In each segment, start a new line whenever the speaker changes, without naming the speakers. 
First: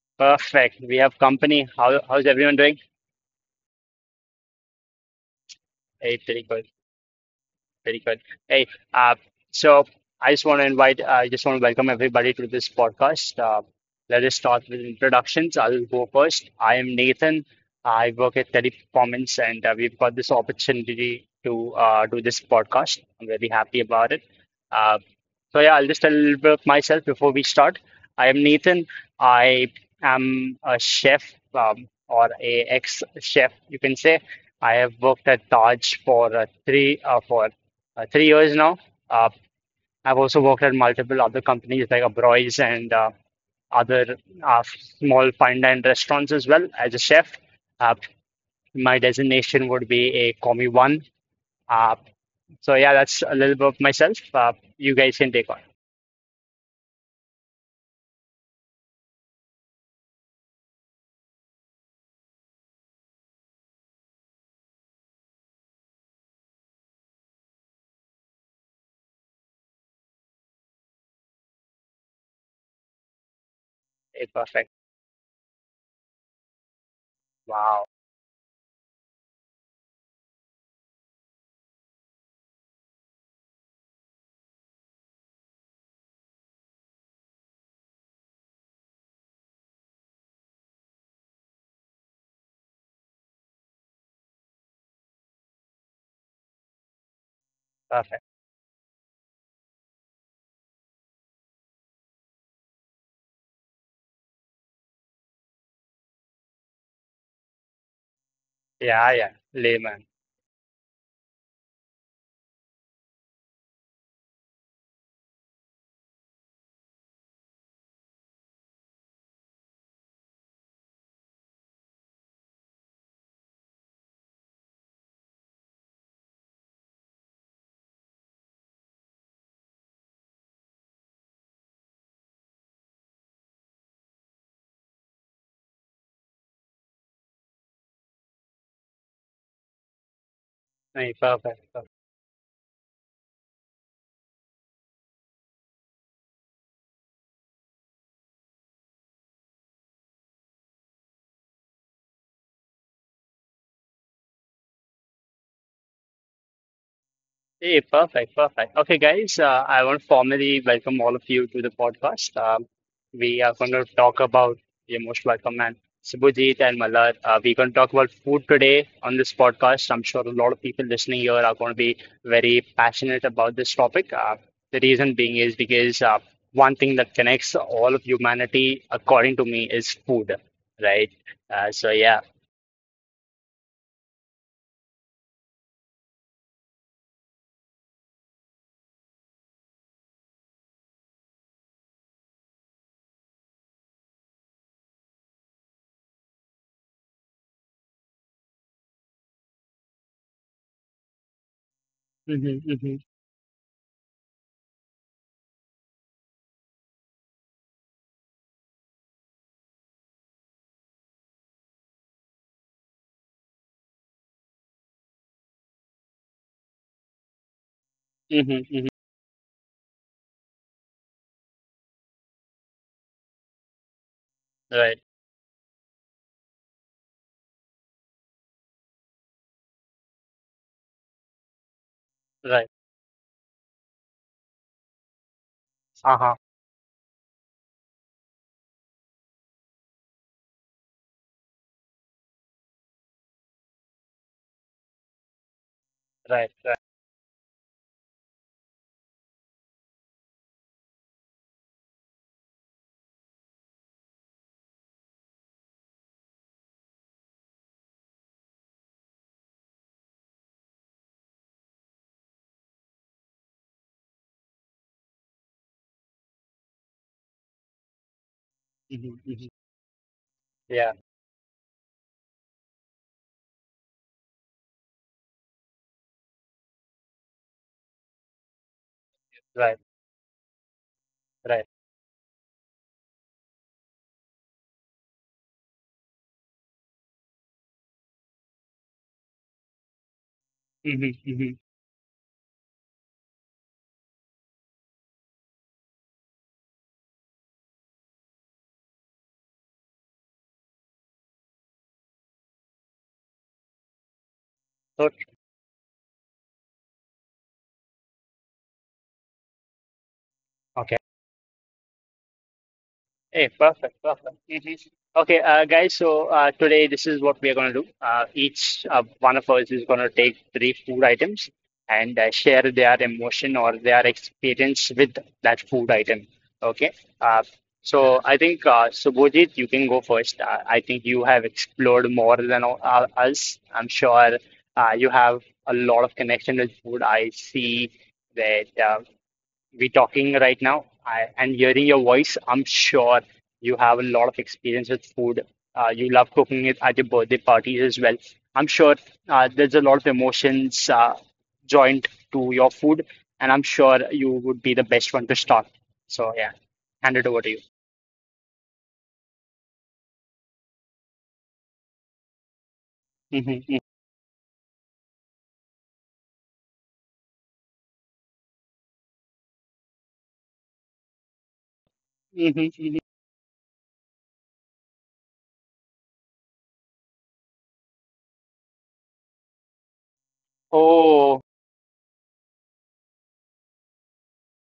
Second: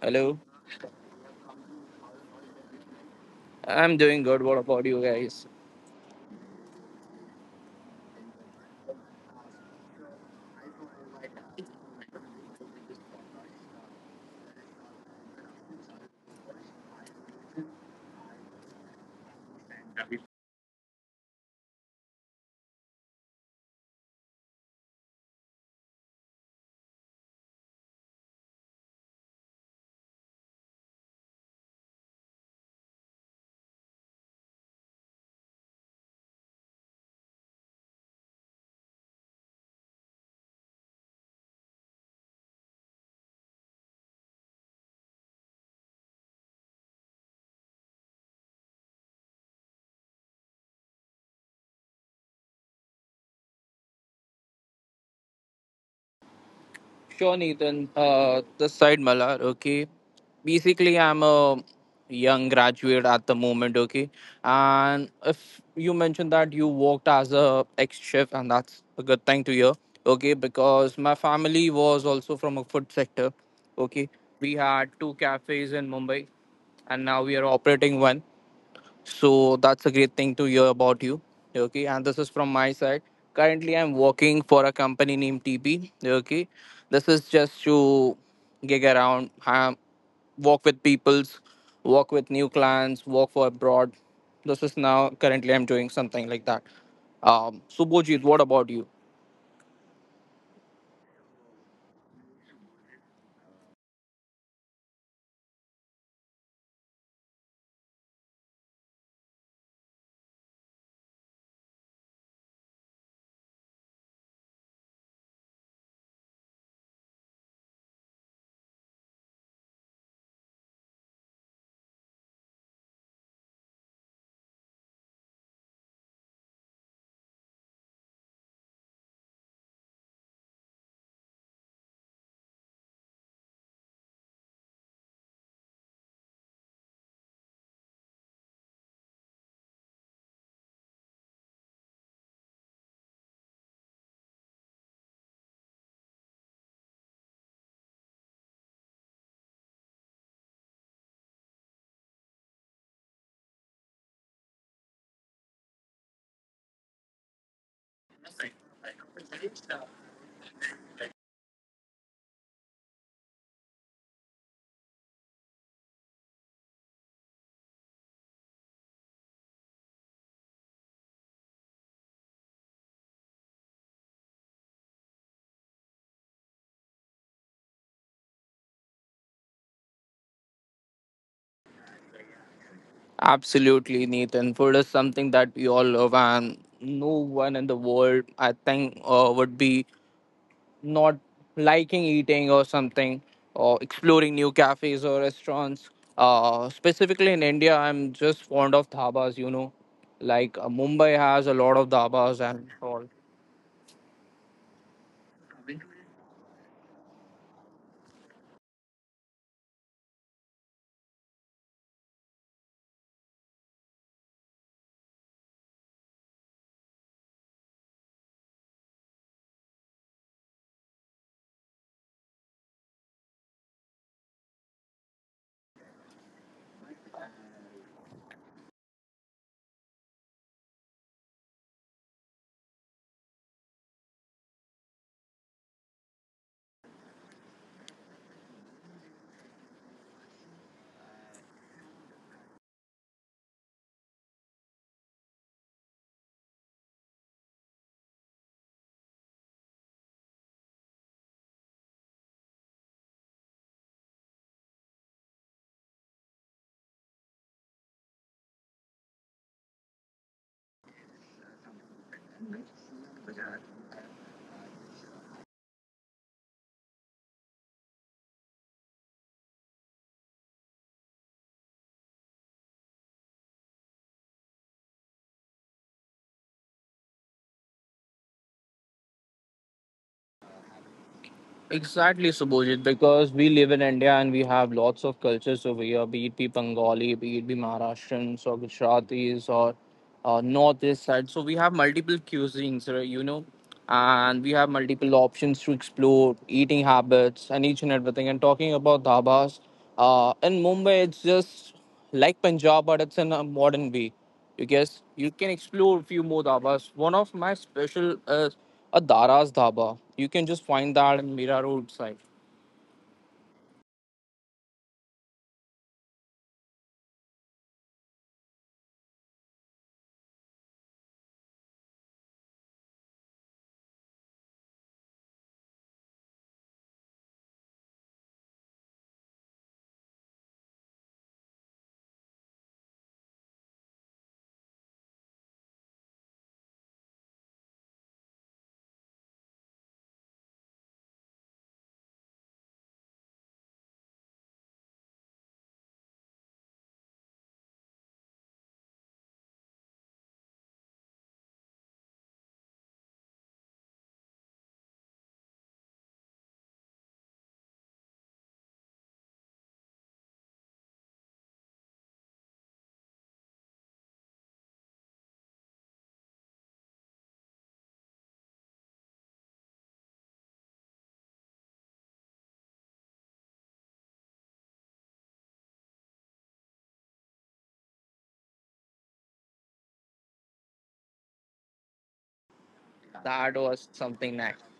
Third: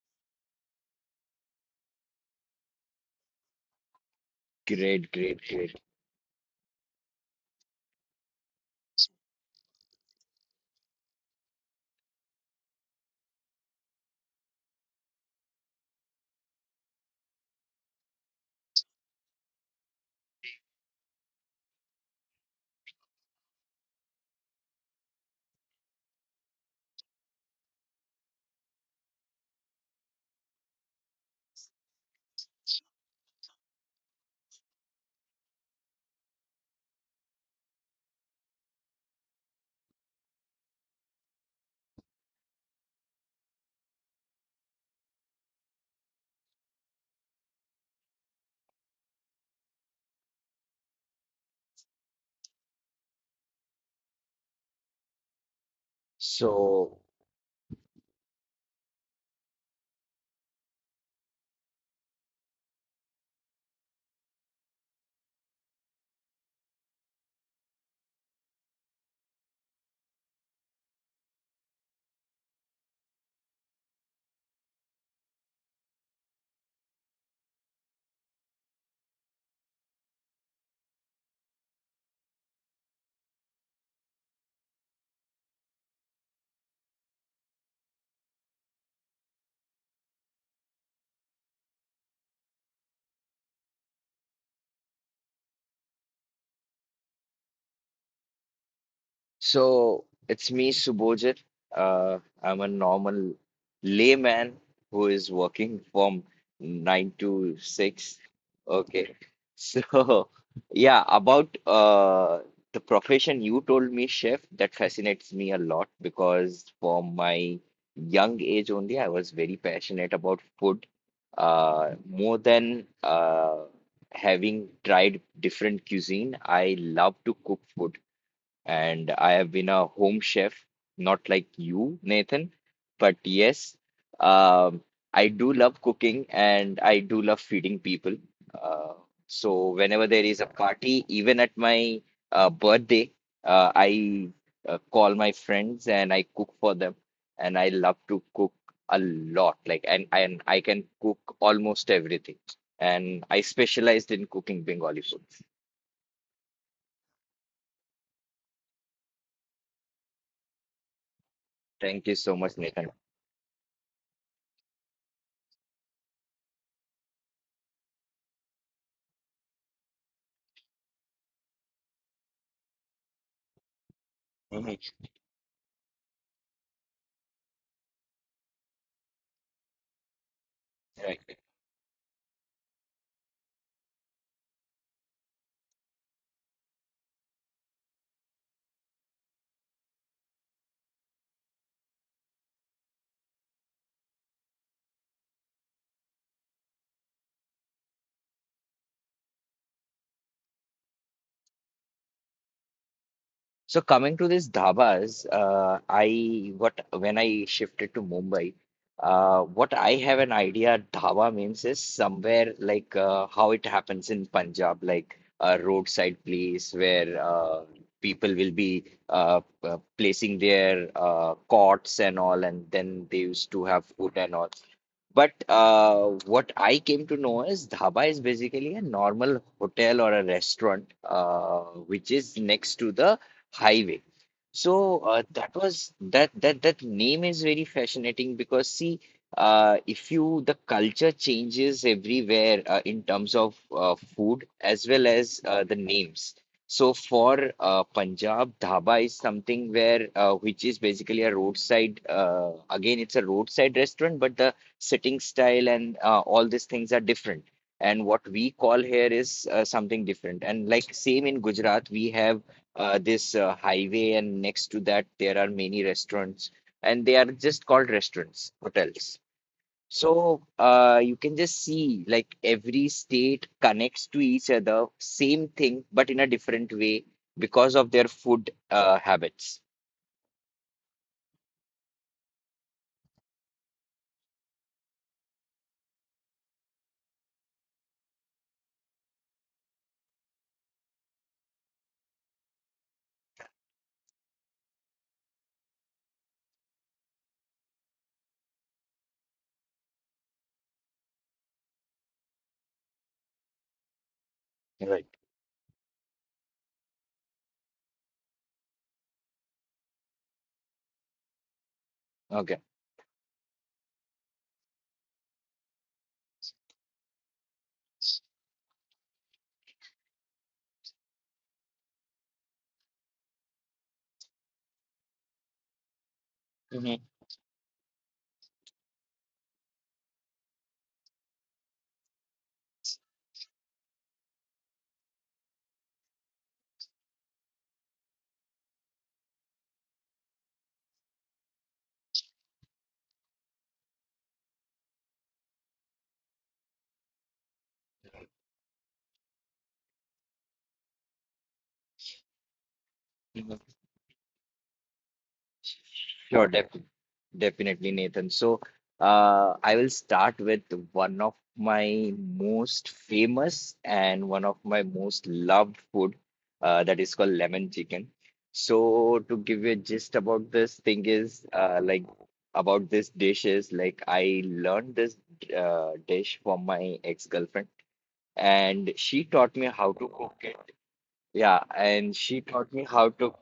Hello,
perfect. We have company. How's everyone doing?
I'm doing good. What about you guys?
Hey, pretty
Great,
good,
great, great.
pretty good. Hey, uh, so I just want to welcome everybody to this podcast. Let us start with introductions. I'll go first. I am Nathan. I work at Teleperformance, and we've got this opportunity to do this podcast. I'm very happy about it. Uh, So yeah, I'll just tell about myself before we start. I am Nathan. I am a chef or a ex-chef, you can say. I have worked at Taj for 3 years now. Uh, I've also worked at multiple other companies like Abroys and other small fine dine restaurants as well as a chef. Uh, my designation would be a Commie One. Uh, so yeah, that's a little bit of myself. You guys can take on.
Sure, Nathan.
So,
This side, Malar. Okay, basically, I'm a young graduate at the moment. Okay, and if you mentioned that you worked as a ex chef, and that's a good thing to hear. Okay, because my family was also from a food sector. Okay,
It's
we
perfect.
had two cafes in Mumbai, and now we are
Wow.
operating one. So that's a great thing to hear about you. Okay, and this is from my side. Currently, I'm working for a company named TP. Okay, this is just to gig around, walk with peoples, walk with new clients, walk for abroad. This is now currently I'm doing something like that.
Perfect.
Subhojit, what about you?
So it's me, Subojit. I'm a normal layman who is working from nine to
Yeah, yeah.
six.
Layman.
Okay. So, yeah, about the profession you told me, chef, that fascinates me a lot because from my young age only, I was very passionate about food. More than Having tried different cuisine, I love to cook food and I have been a home chef, not like you, Nathan, but yes, um, I do love cooking and I do love feeding people. Uh, so
I
whenever
perfect,
there is a
perfect.
party, even at my birthday, I call my friends and I cook for them, and I love to cook a lot. And I can cook almost everything. And I specialized in cooking Bengali foods.
Hey, perfect, perfect. Okay, guys, I want to formally welcome all of you to the podcast. We
Thank
are
you
going
so
to
much,
talk
Nathan.
about the emotional welcome and Subhajit and Malar. We're going to talk about food today on this podcast. I'm sure a lot of people listening here are going to be very passionate about this topic. The reason being is because
Mhm.
one thing that connects all of humanity, according to me, is food, right? So, yeah.
Right.
Absolutely, Nathan. Food is something that we all love, and no one in the world, I think, would be not liking eating or something or exploring new cafes or restaurants specifically in India. I'm just fond of dhabas, you know, like Mumbai has a lot of dhabas and
Hmm.
all.
So coming to these dhabas, I what when I shifted to Mumbai, what I have an idea dhaba means is somewhere like how it happens in Punjab, like a roadside place where
Hmm. Hmm.
people will be placing their cots and all, and then they used
Right,
to have food and all. But what I came to know is dhaba is basically a normal hotel or a restaurant,
right.
which is next to the highway.
Uh-huh.
So that was that that that name is very fascinating because see, if you the culture changes everywhere in terms of food as well
Right, right.
as the names. So for Punjab, dhaba is something where which is basically a roadside. Again, it's a roadside restaurant, but the sitting style and all these things are different. And what we call here is something different. And like same in Gujarat, we have this highway, and next to that, there are many restaurants, and they are just
Mm-hmm,
called
hmm.
restaurants, hotels.
Yeah,
So you can just see like every state connects to each other, same thing, but in a different way because of their
right,
food habits.
right.
Exactly, Subhojit, because we live in India and we have lots of cultures over here, be it be Bengali, be it be Maharashtrians or Gujaratis or
Mm-hmm,
Northeast side. So
mm-hmm.
we have multiple cuisines, right, you know, and we have multiple options to explore, eating habits and each and everything. And talking about dhabas, in Mumbai, it's just like Punjab, but it's in a modern way. You guess
Okay,
you can explore a few more
Right.
dhabas. One of my special is a Dara's dhaba. You can just find
okay.
that in Mira Road side.
Hey, perfect,
Okay.
perfect. Mhm. Okay, guys, so today this is what we are going to do. Each one of us is going to take three food items and share their emotion or their experience with that food item. Okay, uh, so I
Mhm.
think Subhojit, you can go first. I think you have explored more than us. I'm sure you have a lot of connection with food. I see that. We talking right now. And hearing your voice, I'm sure you have a lot of experience with food. You love cooking it at your birthday parties as well. I'm sure there's a lot of emotions joined to your food, and I'm sure you would be the
Mhm.
best one to start. So yeah, hand it over to you.
Sure, definitely. Definitely, Nathan. So, I will start with one of my
Hmm.
most famous and one of my most loved food, that is called lemon chicken. So, to give you a gist about this thing
Hmm.
is,
Hmm.
like about this dish is like I learned this dish from my ex-girlfriend, and she taught me how
Oh,
to cook it. Yeah, and
That
she
was
taught me
something
how
nice.
to.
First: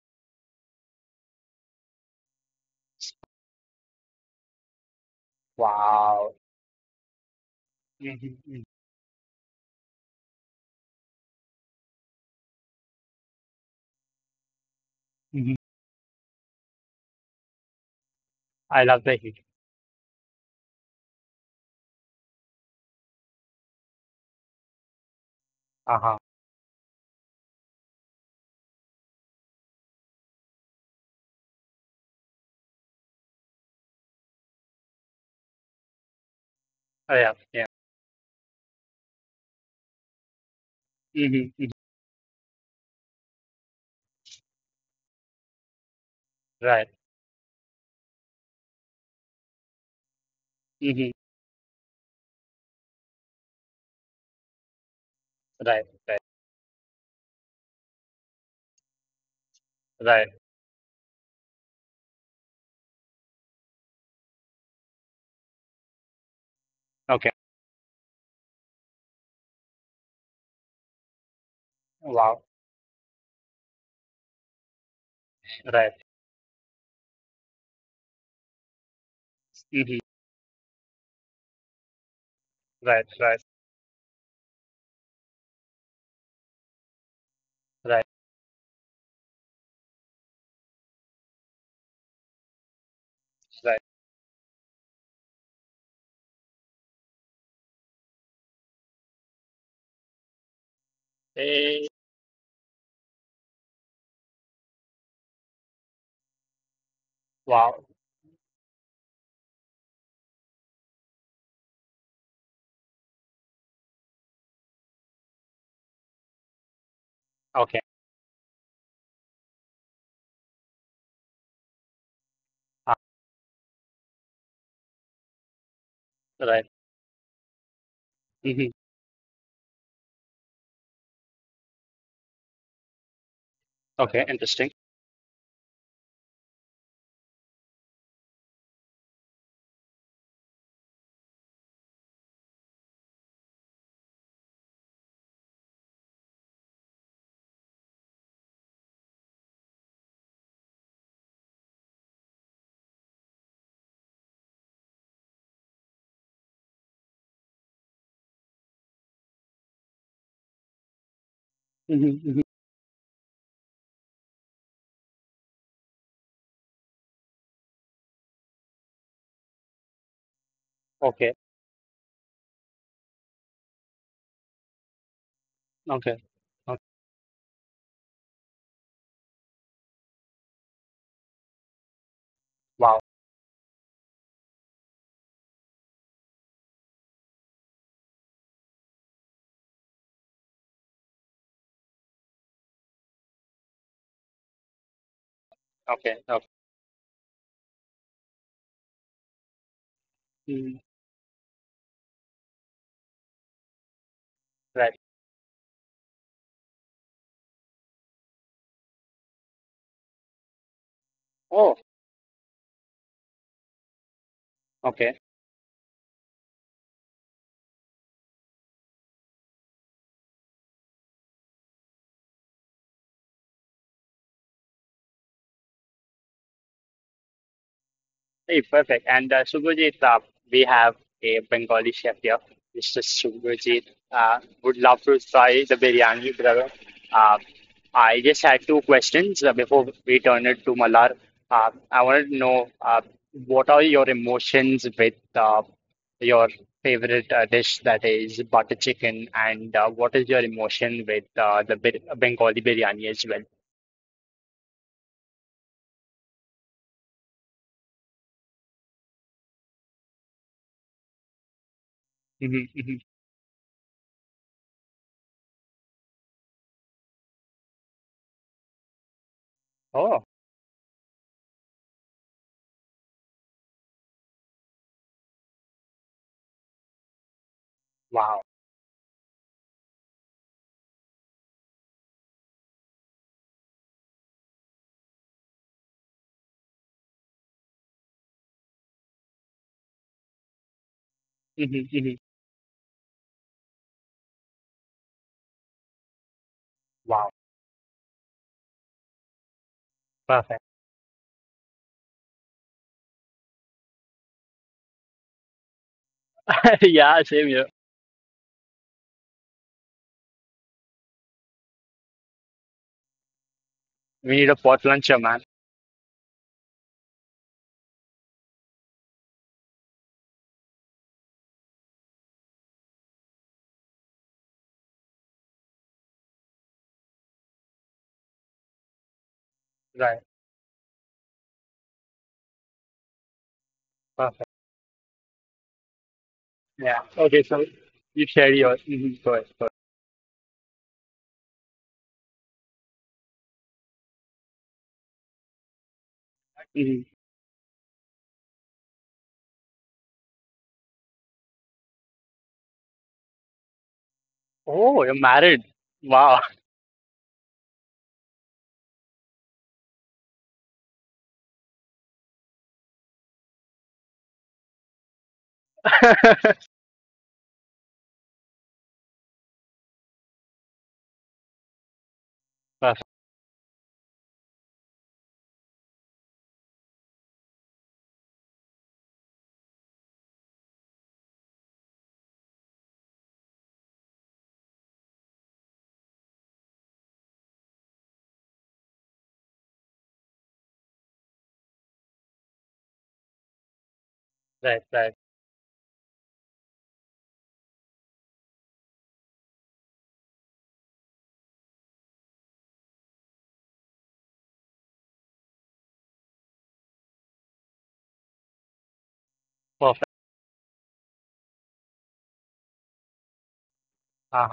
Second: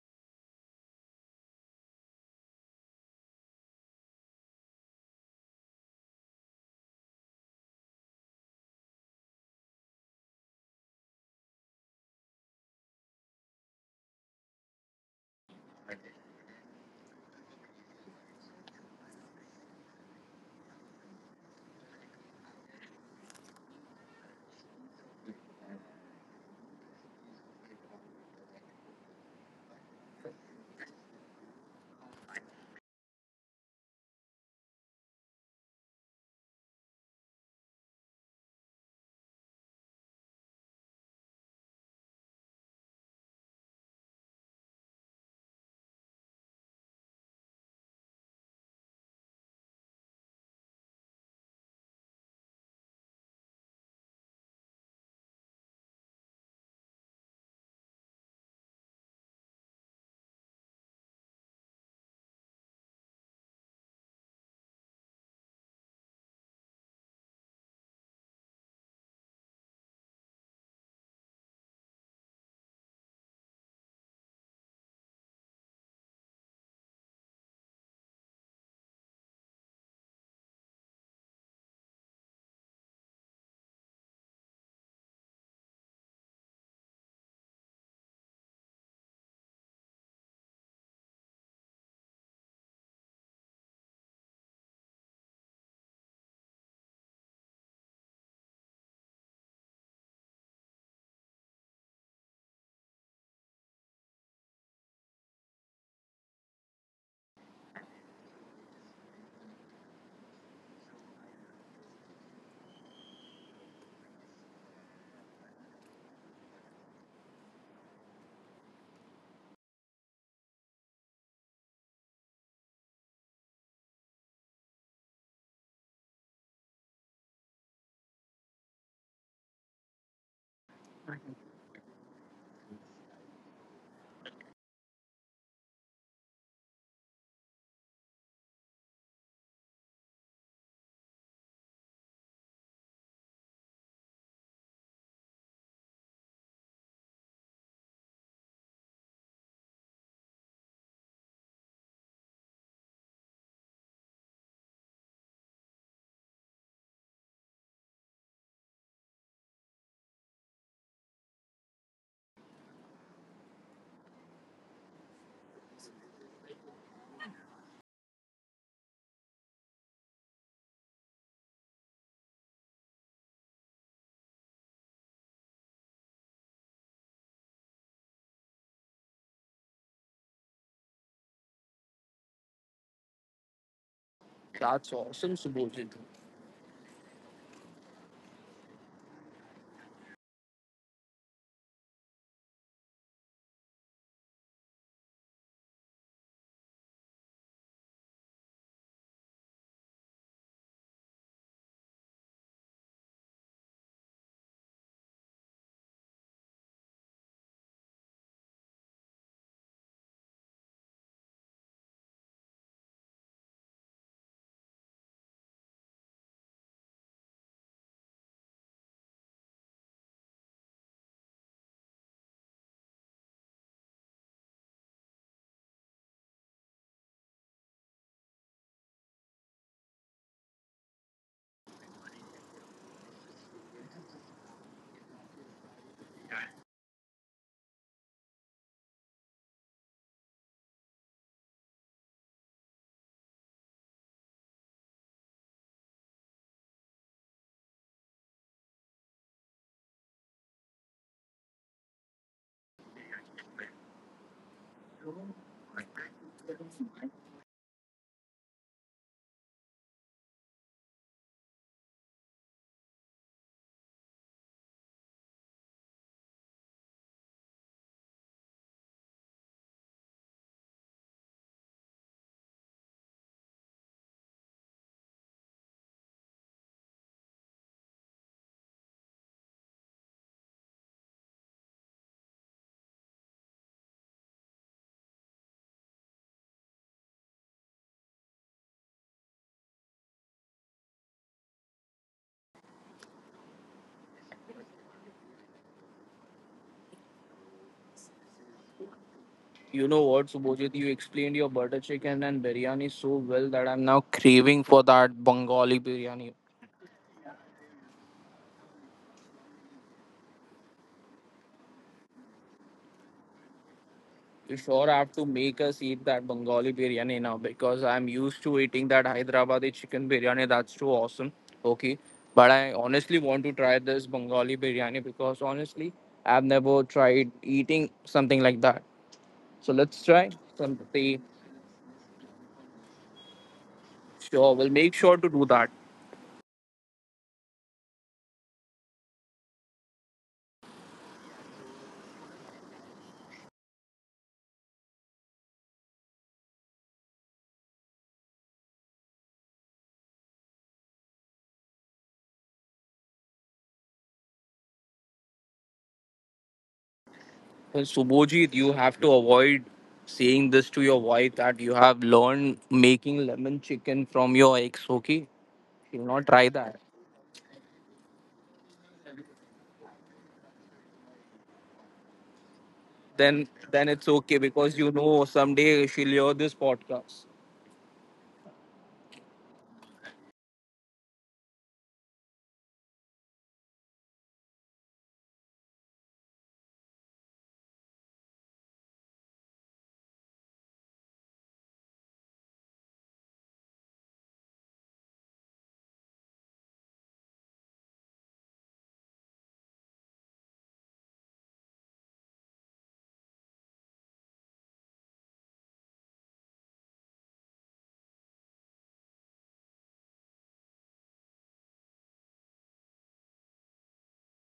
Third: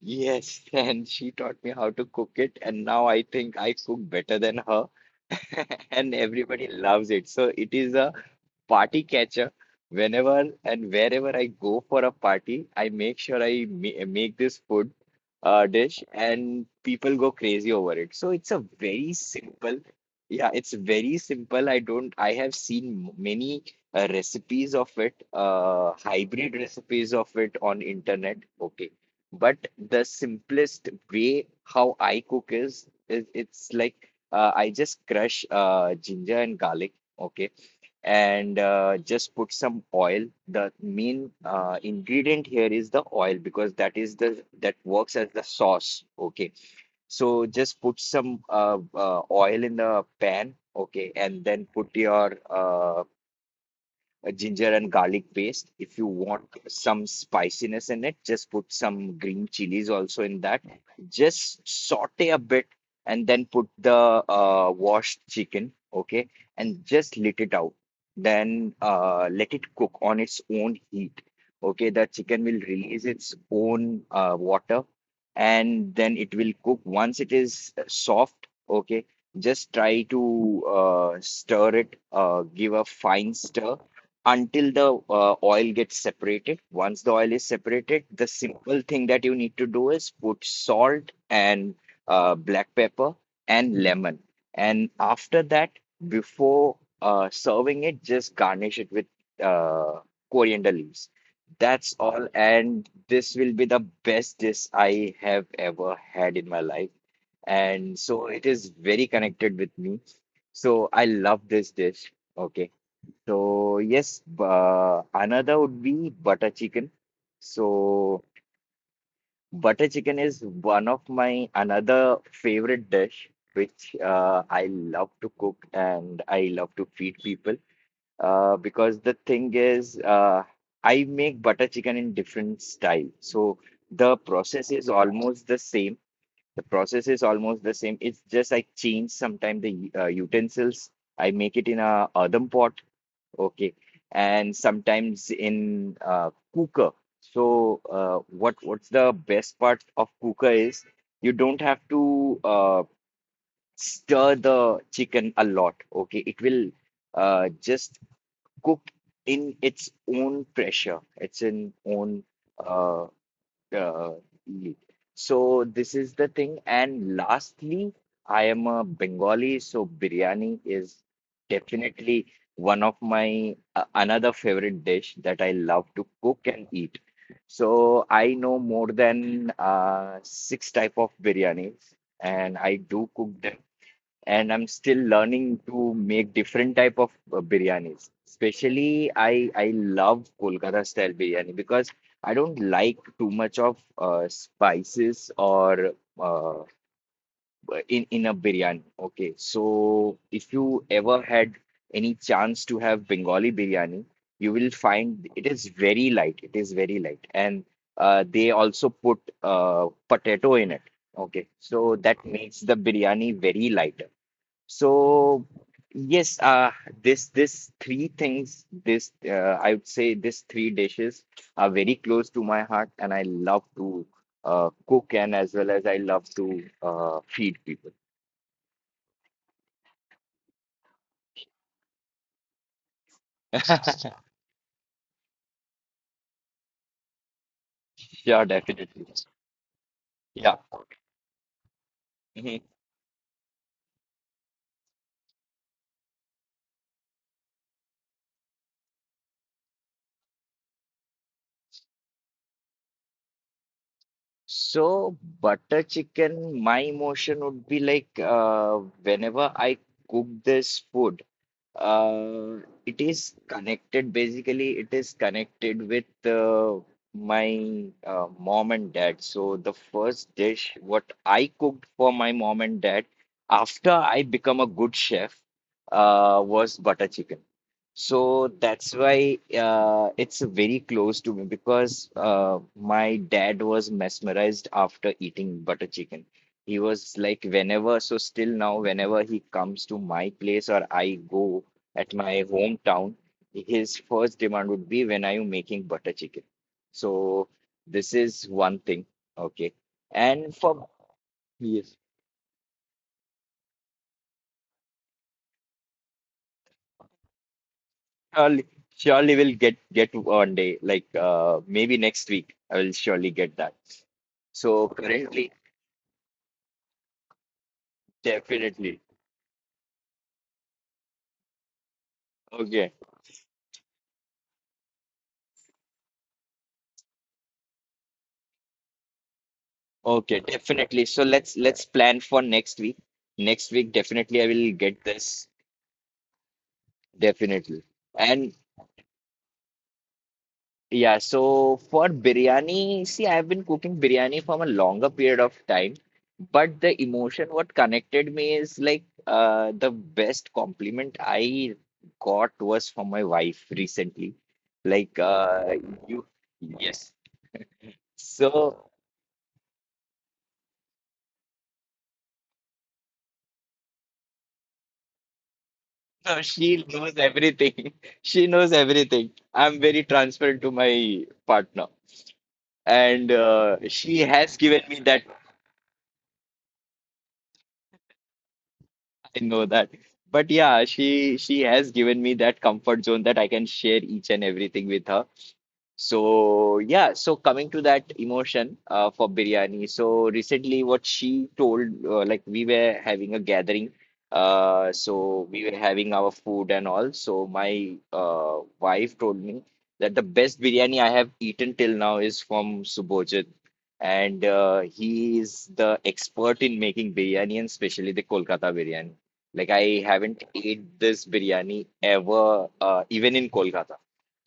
Yes, and she taught me how to cook it, and now I think I cook better than her, and
wow.
everybody loves it. So it is a
Hmm.
party catcher. Whenever and wherever I go for a party, I make sure I ma make this food
Hmm.
dish and people go crazy over it. So it's a
I love
very
the heat.
simple, yeah, it's very simple. I don't, I have seen many recipes of it,
Uh-huh.
hybrid recipes of it on internet. Okay. But the simplest way how I cook is it's like I just crush ginger and garlic.
Oh, yeah,
Okay,
yeah.
and just put some oil. The main
Hmm. Hmm.
ingredient here is the oil because that works as the sauce. Okay,
Right.
so just put some oil in the pan.
Hmm.
Okay, and then put your a ginger and garlic paste.
Right,
If you
right,
want some spiciness in it, just put some green chilies also
right.
in that. Just saute a bit and then put the washed chicken, okay, and just
Okay.
let it out. Then let it cook on its own heat. Okay, the
Wow.
chicken will release its own water and
Right.
then it will cook. Once it is soft, okay, just
Hmm.
try to stir it, give a
Right.
fine
Right.
stir until the oil gets separated. Once the oil is
Right.
separated, the simple thing that you need to do is put salt and black pepper
Right.
and lemon. And after that, before serving it, just garnish it with uh, coriander leaves.
Eh,
That's all. And this will be the best dish I have ever had in my life.
wow.
And so it is very connected with me. So I love this dish. Okay. So yes, another would be butter chicken.
Okay.
So butter chicken is one of my another favorite
Ah,
dish, which I love to cook and I
right.
love to feed people.
Hmm.
Because the thing is, I make butter chicken in different style. So the
Okay. Interesting.
process is almost the same. The process is almost the same. It's just I change sometimes the utensils. I make it in a earthen pot. Okay. And sometimes in cooker. So what's the best part of cooker is you don't have to stir the chicken a lot. Okay. It will just cook in its own pressure, its in
Hmm.
own
Hmm.
uh, uh, ye- so this is the thing. And lastly, I am a Bengali, so biryani is
Okay.
definitely one of my another favorite dish that I love to
Okay.
cook and
Okay.
eat. So I know more than six type of biryanis, and I
Wow.
do cook them and I'm
That's
still
awesome,
learning
Subhojit.
to make different type of biryanis. Especially, I love Kolkata style biryani because I don't like too much of spices or
Okay. Okay.
uh, in a biryani. Okay, so if you
Mhm.
ever had any chance to have Bengali biryani, you will
Right.
find it is very light. It is very light, and they also put potato in it. Okay,
Oh.
so that makes the biryani very light.
Okay.
So yes, this this three things, this I would say these three dishes are very close to my heart, and I love to cook, and as well as I love to feed people.
Hey, perfect. And Subhajit, we have a Bengali chef here, Mr. Subhajit. Would love to try the biryani, brother. Uh, I just
Sure,
had two
definitely.
questions before we turn
Yeah.
it to Malar. I wanted to
Mhm.
know what are your emotions with your favorite dish that is butter chicken, and what is your emotion with the bir Bengali biryani as well?
So butter chicken, my emotion would be like whenever I cook this food. Uh,
Hmm. Hmm.
it is connected with my mom and dad. So, the
Oh,
first dish what I cooked for my mom and dad after I become a good chef was butter chicken.
wow.
So that's why it's very close to me because my dad was mesmerized after eating butter chicken. He was like, whenever, so still now, whenever he comes to my place or I go,
Hmm.
at
Hmm.
my hometown, his first demand would be, when are you making butter chicken?
Wow.
So this is one thing. Okay.
You know what,
And
Perfect.
Subhojit?
for
You explained your butter
yes,
chicken and biryani so well that I'm now craving for that Bengali biryani.
Yeah, same here.
surely, surely we'll get one day, like maybe next week, I will surely get that.
We need a
You
pot
So
sure have
luncher,
to
man.
currently,
make us eat that Bengali biryani now because I'm used to eating
definitely.
that Hyderabadi chicken biryani. That's too awesome. Okay. But I
Okay.
honestly want to try this Bengali biryani because honestly, I've never tried eating something like that. So let's
Right.
try
Okay, definitely.
something.
So let's plan for next week. Next week, definitely I
Perfect.
Sure, we'll
will
make
get
sure to do
this.
that.
Yeah. Okay, so
Definitely.
you share
And
yours. Mm-hmm. Go ahead. Go ahead.
yeah, so for biryani, see, I've been cooking biryani from a longer period of time, but the
Hmm.
emotion what connected me is like the best compliment I got was from my wife recently.
Oh, you're
Like,
married.
uh, you,
Wow.
yes.
Well, Subhojit, you
So,
have to avoid saying this to your wife that you have learned making lemon chicken from your ex. Okay, she will not
so
try
Perfect.
that.
she knows everything. She knows everything. I'm very transparent to my partner, and
then then it's
she
okay
has given
because you
me that,
know someday she'll hear this podcast.
I know that. But yeah, she has given me that comfort zone that I can share each and everything with her. So yeah, so coming to that emotion for biryani. So recently, what she told, like we were having a gathering,
Right, right.
so we were having our food and all. So my wife told me that the best biryani I have eaten till now is from Subhojit, and he is the expert in making biryani and especially the Kolkata biryani. Like I
Perfect.
haven't ate this biryani ever, even in Kolkata.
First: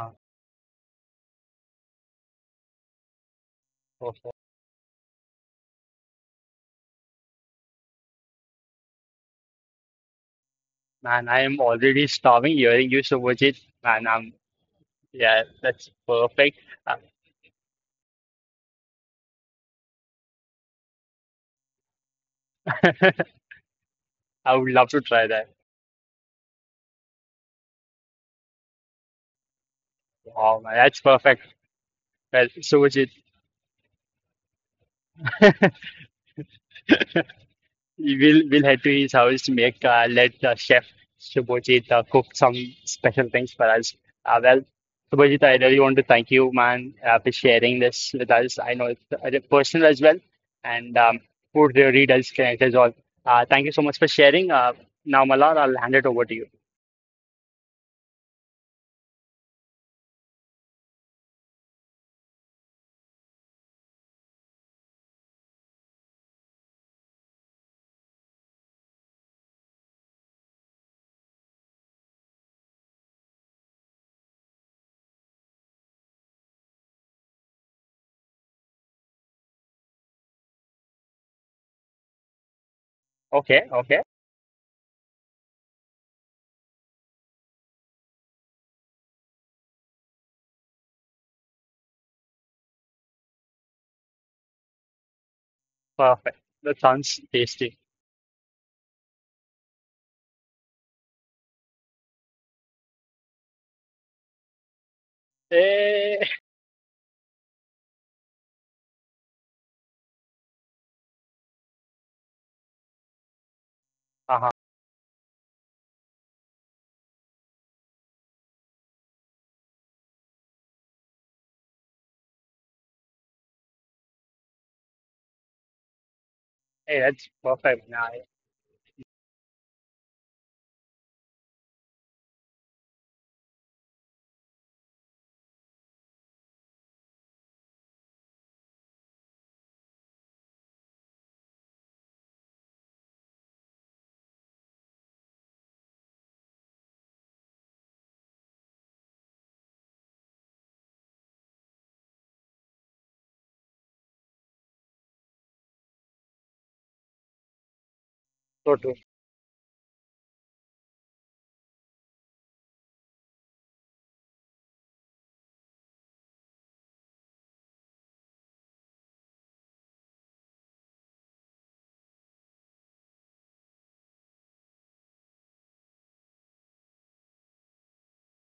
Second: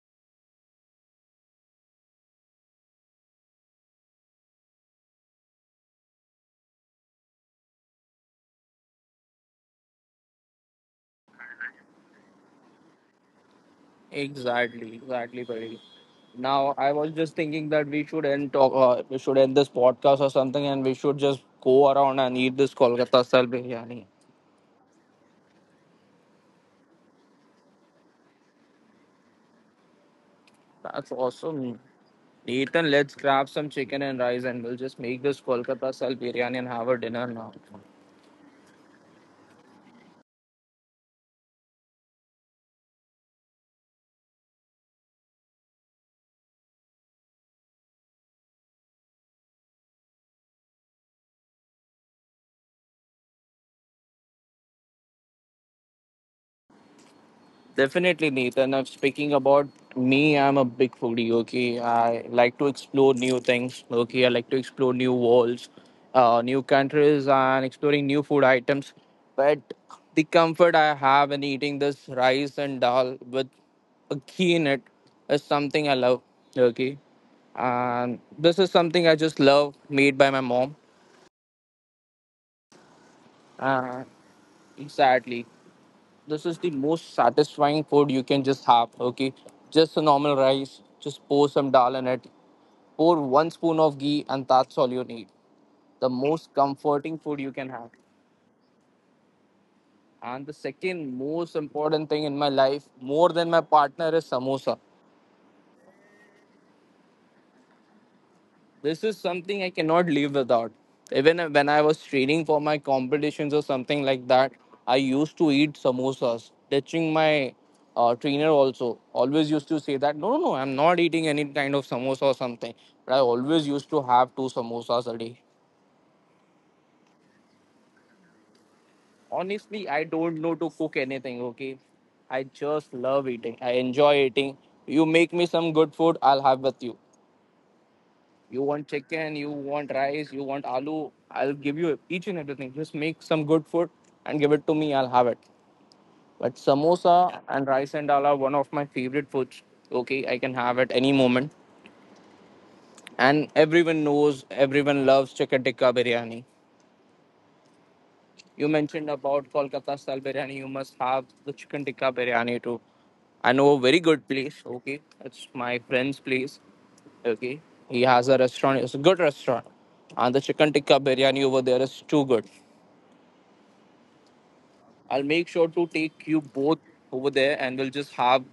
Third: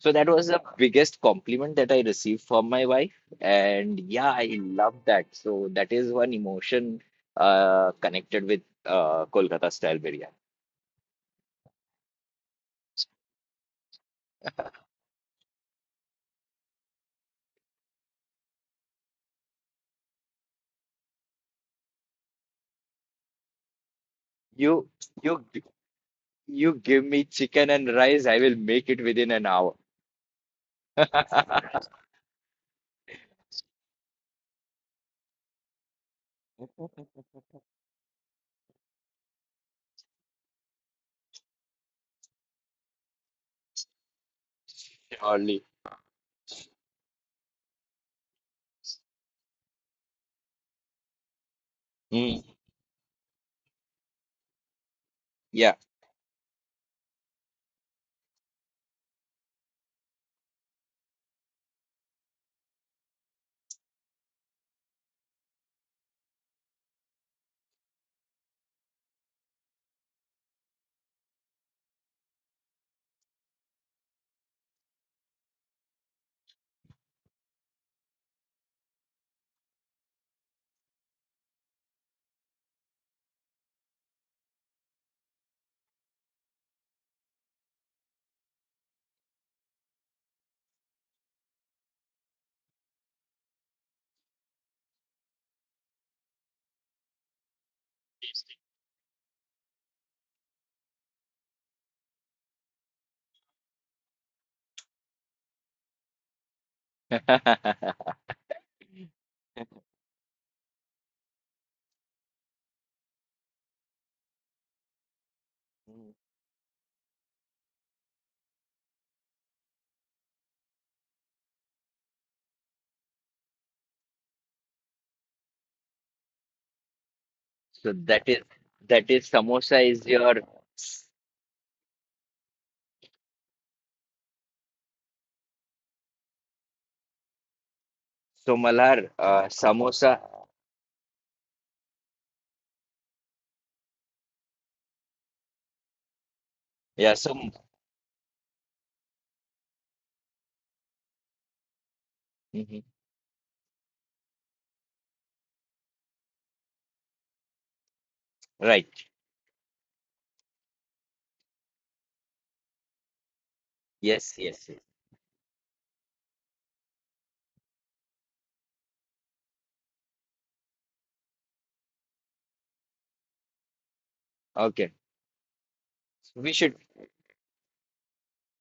So that was the biggest compliment that I received from my wife. And yeah,
Perfect.
I love that. So that is one emotion connected with Kolkata style biryani.
Man, I am already starving hearing you, Man, I'm,
Exactly,
yeah,
exactly, buddy.
that's perfect.
Now I was just thinking that we should end talk, we should end this podcast or something, and we should just go around and eat this Kolkata style biryani.
I would
You
love to try
you
that.
g- you give me chicken and rice, I will make it within an hour.
Wow, man, that's
That's
perfect.
awesome.
Well, so
Nathan, let's grab some chicken and rice, and we'll just make this Kolkata style biryani and have a dinner now.
We'll head to his house to make let Chef Subhojit cook some special things for us. Uh, well, Subhojit, I
Surely.
really want to thank you, man, for sharing this with us. I know it's personal as well, and food really does
Mm,
connect us all. Thank you so much for sharing. Now, Malar,
yeah.
I'll hand it over to you.
Definitely, Nathan. I'm speaking about me. I'm a big foodie. Okay, I like to explore new things. Okay, I like to explore new worlds, new countries, and exploring new food items. But the comfort I have in eating this rice and dal with a ghee in it is something I love. Okay, and this is something I just love, made by my mom.
Okay, okay,
Uh, exactly. This is the most satisfying food you can just have. Okay, just a normal rice, just pour some dal in it, pour one spoon of ghee, and that's all you need. The
perfect.
most
That sounds
comforting food you can
tasty.
have. And the second most important thing in my life more than my partner is samosa.
Hey,
This is something I cannot live without. Even when I was training for my competitions or something like
uh-huh.
that, I used to eat
Mm.
samosas. Teaching my trainer also always used to say that no, no, no, I'm not eating any kind of samosa or something. But I always used to have two samosas a day.
Hey, that's
So
perfect, man. I
that is samosa
Honestly,
is
I
your
don't know to cook
s-
anything. Okay, I just love eating. I enjoy eating. You make me some good food, I'll have with you. You want
somalar
chicken, you want
samosa.
rice, you want aloo. I'll give you each and everything. Just make some good food and give it to me. I'll have it. But
Yeah,
samosa
some
and rice and dal are one of my favorite foods. Okay, I can have at any moment.
mhm.
And everyone knows, everyone loves chicken tikka biryani. You
so
Right.
too
mentioned about Kolkata style biryani. You must have the chicken tikka biryani too. I know a very
Yes,
good
yes,
place.
yes.
Okay, it's my friend's place. Okay, he has a restaurant. It's a good restaurant, and the chicken tikka biryani over there is too good.
Okay.
I'll make sure to take
So
you
we should
both over there, and we'll just have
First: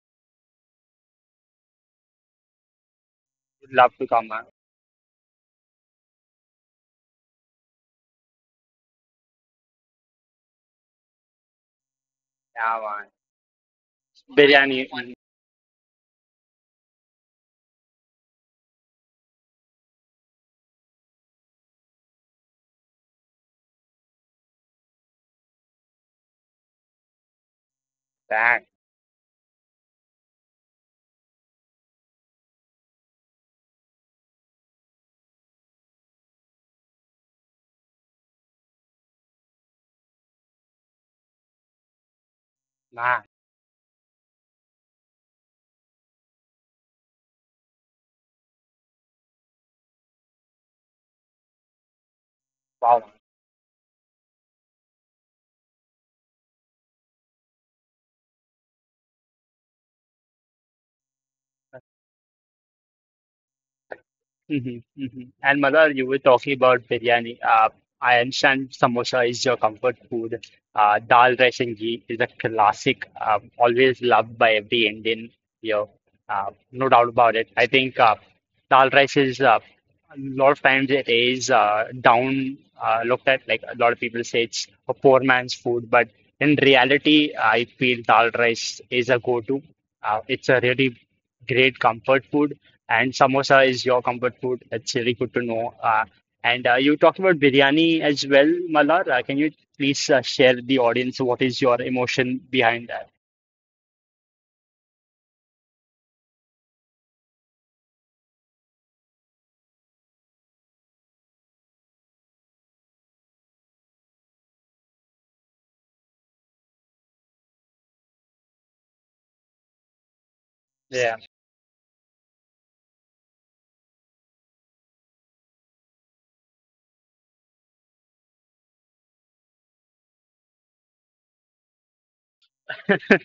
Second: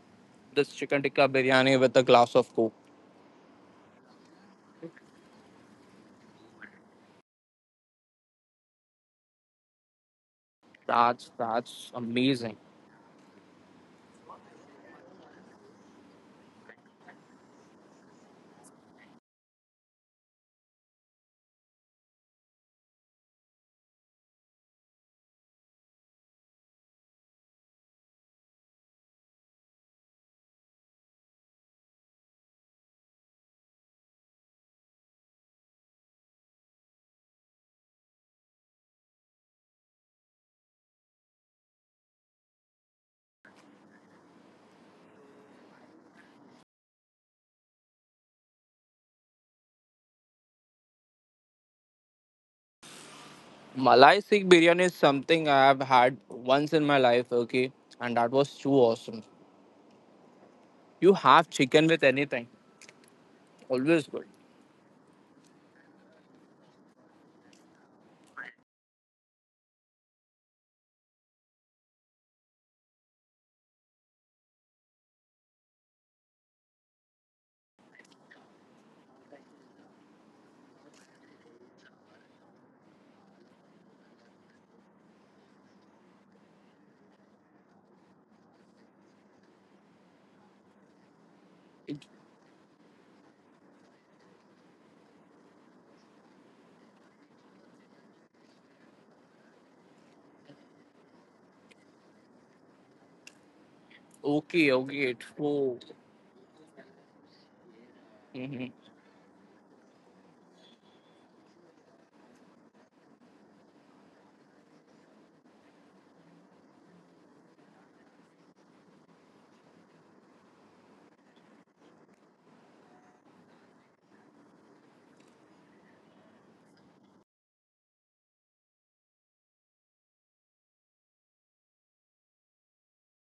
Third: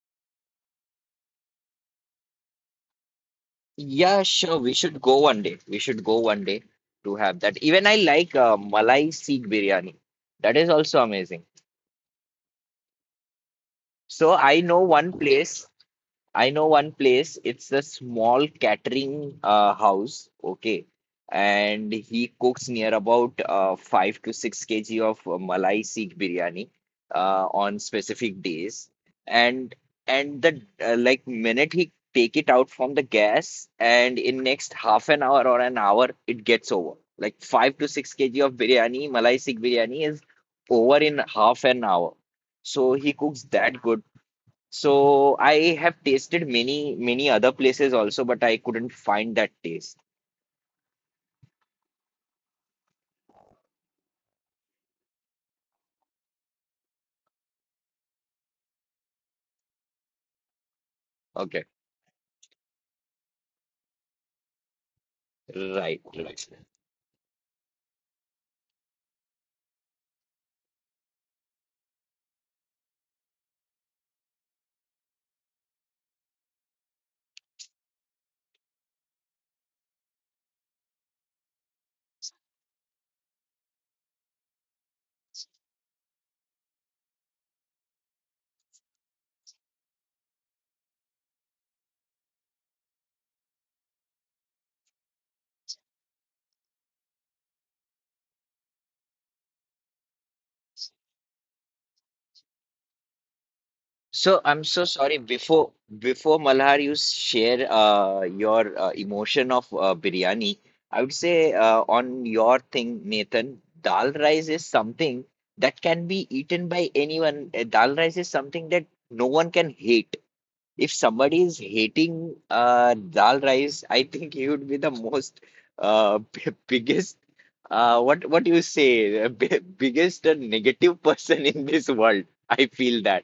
this chicken tikka biryani with a glass of coke.
would love to
yeah,
come, man.
sure. We should go one day. We should go one day to have that. Even I like Malai Sikh biryani. That is also amazing.
That's amazing.
Yeah, man.
So I know
Biryani,
one
mm,
place. I know one place. It's a small catering house. Okay. And he cooks near about 5 to 6 kg of Malai Sikh biryani on specific
bang,
days. And and the like minute he take it out from the gas, and in next half an hour or an hour it gets over. Like 5 to 6 kg of biryani, Malai Sikh biryani is over in half an hour. So he
man.
cooks that good, so I have tasted many, many other places also, but I couldn't find that taste.
Wow.
Malai Sikh biryani is something I have had once in my life. Okay, and that was too awesome. You have
Okay.
chicken with anything. Always good.
Mm-hmm, hmm. And Madhur,
Right,
you
right.
were
Right.
talking about biryani. I understand samosa is your comfort food. Dal rice and ghee is a classic, always loved by every Indian here. No doubt about it. I think dal rice is a lot of times it is down looked at. Like a lot of people say it's a poor man's food, but in reality, I feel dal rice is a go-to. It's a really great
It's
comfort food and samosa is your comfort food. That's really good to know. And you talked about biryani as well, Malar. Can you please share with the audience what is your emotion behind that?
So I'm
okay,
so
okay.
sorry.
It's
Before
oh,
before Malhar, you share
mhm.
your emotion of biryani. I would say on your thing, Nathan, dal rice is something that can be eaten by anyone. Dal rice is something that no one can hate. If
Yeah,
somebody is hating dal rice, I think he would be the most biggest what do you say b- biggest negative person in this world. I feel that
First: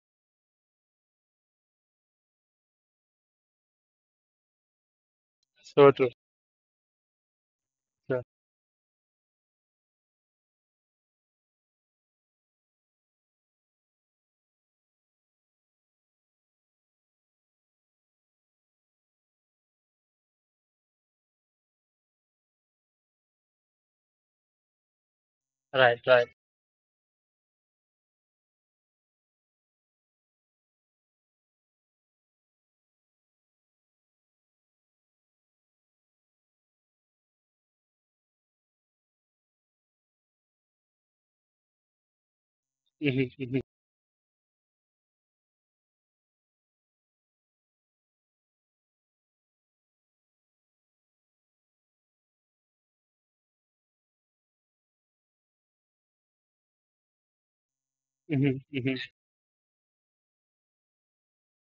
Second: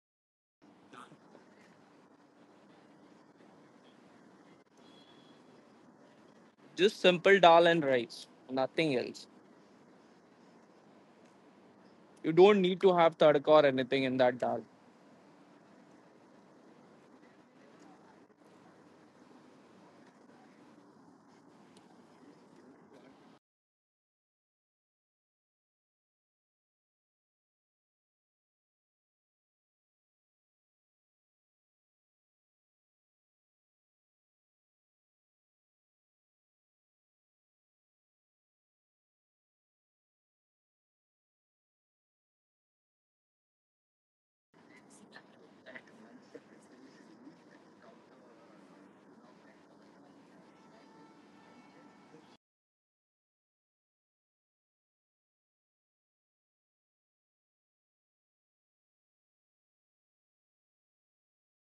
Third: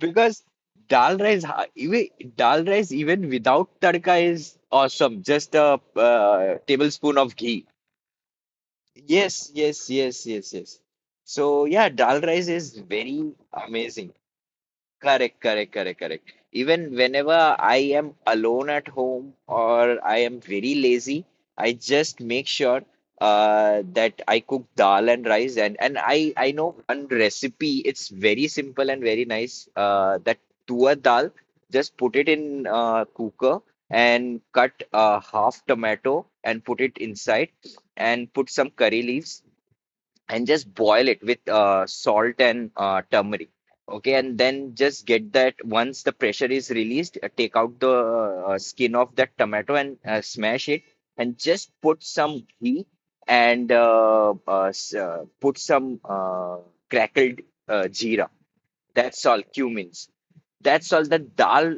because dal rice ha- even dal rice even without tadka is awesome. Just a
so true. So.
Just
tablespoon of
simple
ghee.
dal and rice. Nothing else.
Yes, yes, yes, yes, yes. So yeah, dal
You
rice
don't
is
need to have
very
tadka or anything
amazing.
in that dal.
Correct, correct, correct, correct. Even whenever I am alone at home or I am very lazy, I just make sure that I cook dal and rice. And,
Right,
and
right.
I, I know one recipe, it's very simple and very nice. That tua dal, just put it in cooker and cut half tomato and put it inside and put some curry leaves and just boil it with salt and
Mm-hmm,
turmeric.
mm-hmm,
Okay, and then just get that once the pressure is released, take out the skin of that tomato and smash it, and just put some ghee and put some crackled jeera.
mm-hmm, mm-hmm.
That's all, cumins. That's all. The dal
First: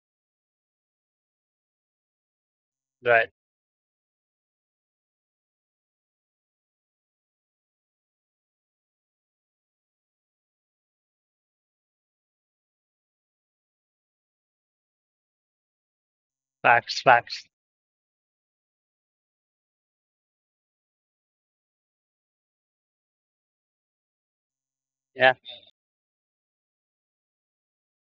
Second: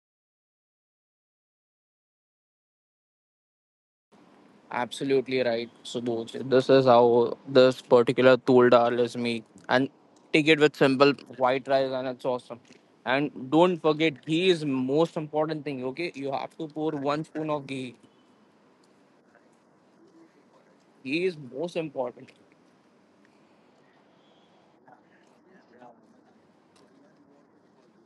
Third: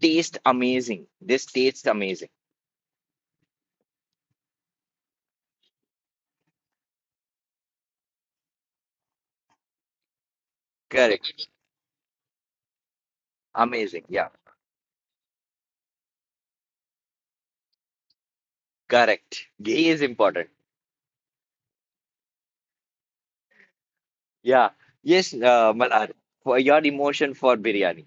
tastes amazing. This tastes amazing.
Right.
Absolutely right. So this is how this particular tool dal is made. And take it with simple
Correct.
white rice and it's awesome. And don't
Amazing.
forget,
Yeah.
ghee is most important thing, okay? You have to pour
Facts,
one
facts.
spoon of ghee.
Correct. Ghee is important.
Ghee is most important.
Yeah. Yes,
Yeah.
Malad for your emotion for biryani.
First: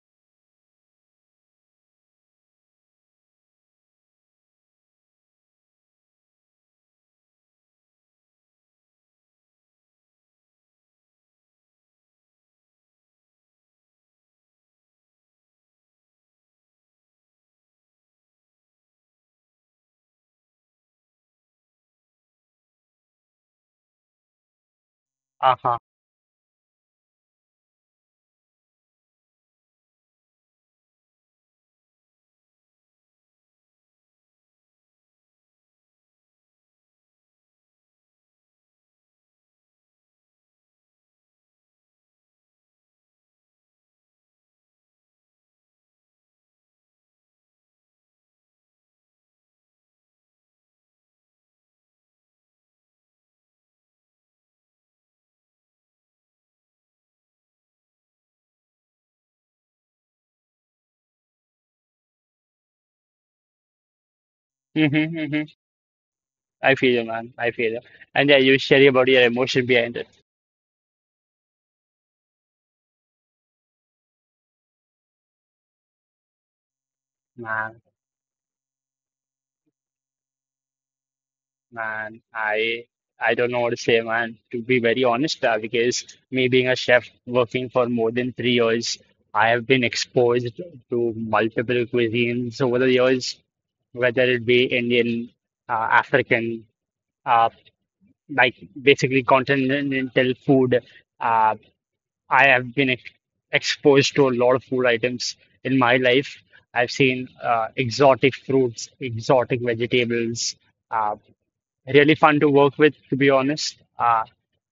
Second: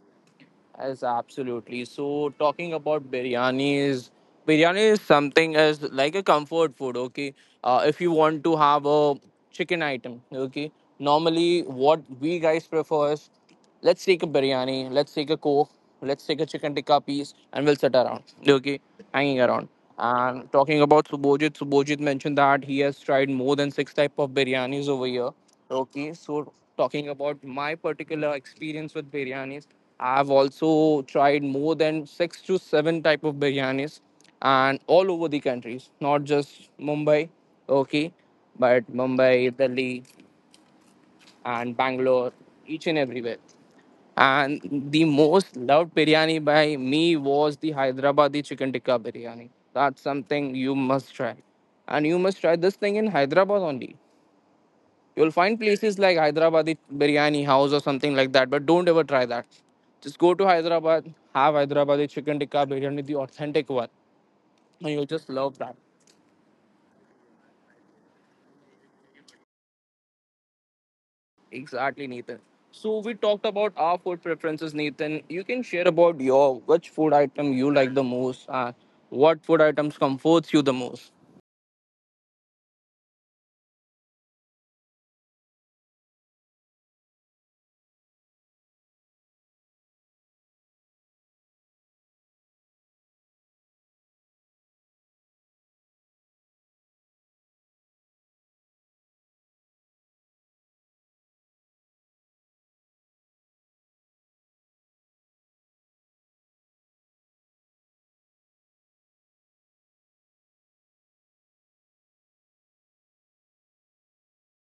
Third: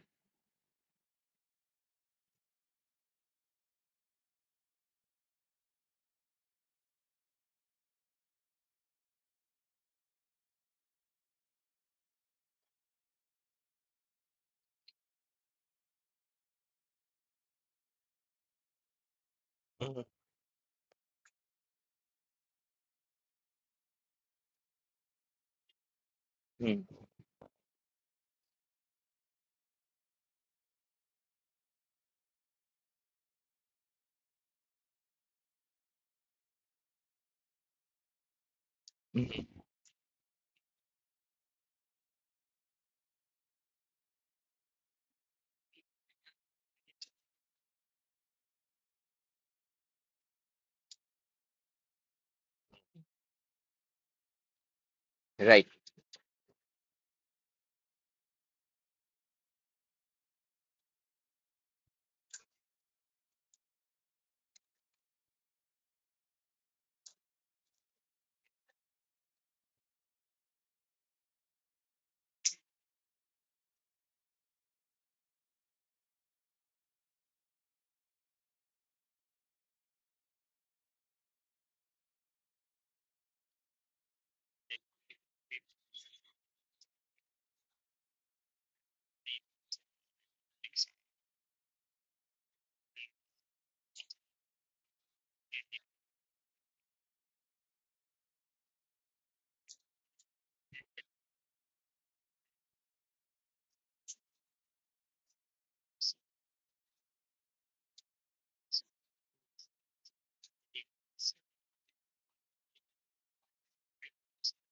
Yes, absolutely. So talking about biryanis, biryani is something as like a comfort food. Okay, if you want to have a chicken item, okay. Normally, what we guys prefer is, let's take a biryani, let's take a coke, let's take a chicken tikka piece, and we'll sit around. Okay, hanging around.
Mhm.
And talking about Subojit, Subojit mentioned that he has tried more than six type of biryanis over here.
Uh-huh.
Okay, so
Mm.
talking about my particular experience with biryanis, I've also tried more than six to seven type of biryanis, and all over the countries, not just Mumbai, okay, but Mumbai,
Mhm.
Delhi, and Bangalore, each and everywhere. And the most loved biryani by me was the Hyderabadi chicken tikka biryani. That's something you must try, and you must try this thing in Hyderabad only. You'll find
Right.
places like Hyderabadi biryani house or something like that, but don't ever try that. Just go to Hyderabad, have Hyderabadi chicken tikka biryani, the authentic one, and you'll
Mm-hmm,
just
mm-hmm.
love that.
I feel you, man. I feel you. And yeah, you share about your emotion behind it.
Exactly, Nathan. So we talked about our food preferences, Nathan. You can share about your which food item you
Man.
like the most and what food items comforts you the most.
Man, I don't know what to say, man. To be very honest, because me being a chef working for more than 3 years, I have been exposed to multiple cuisines over the years, whether it be Indian, African, uh, like basically continental food. Uh, I have been ex exposed to a lot of food items in my life. I've seen exotic fruits, exotic vegetables. Uh, Really fun to work with, to be honest.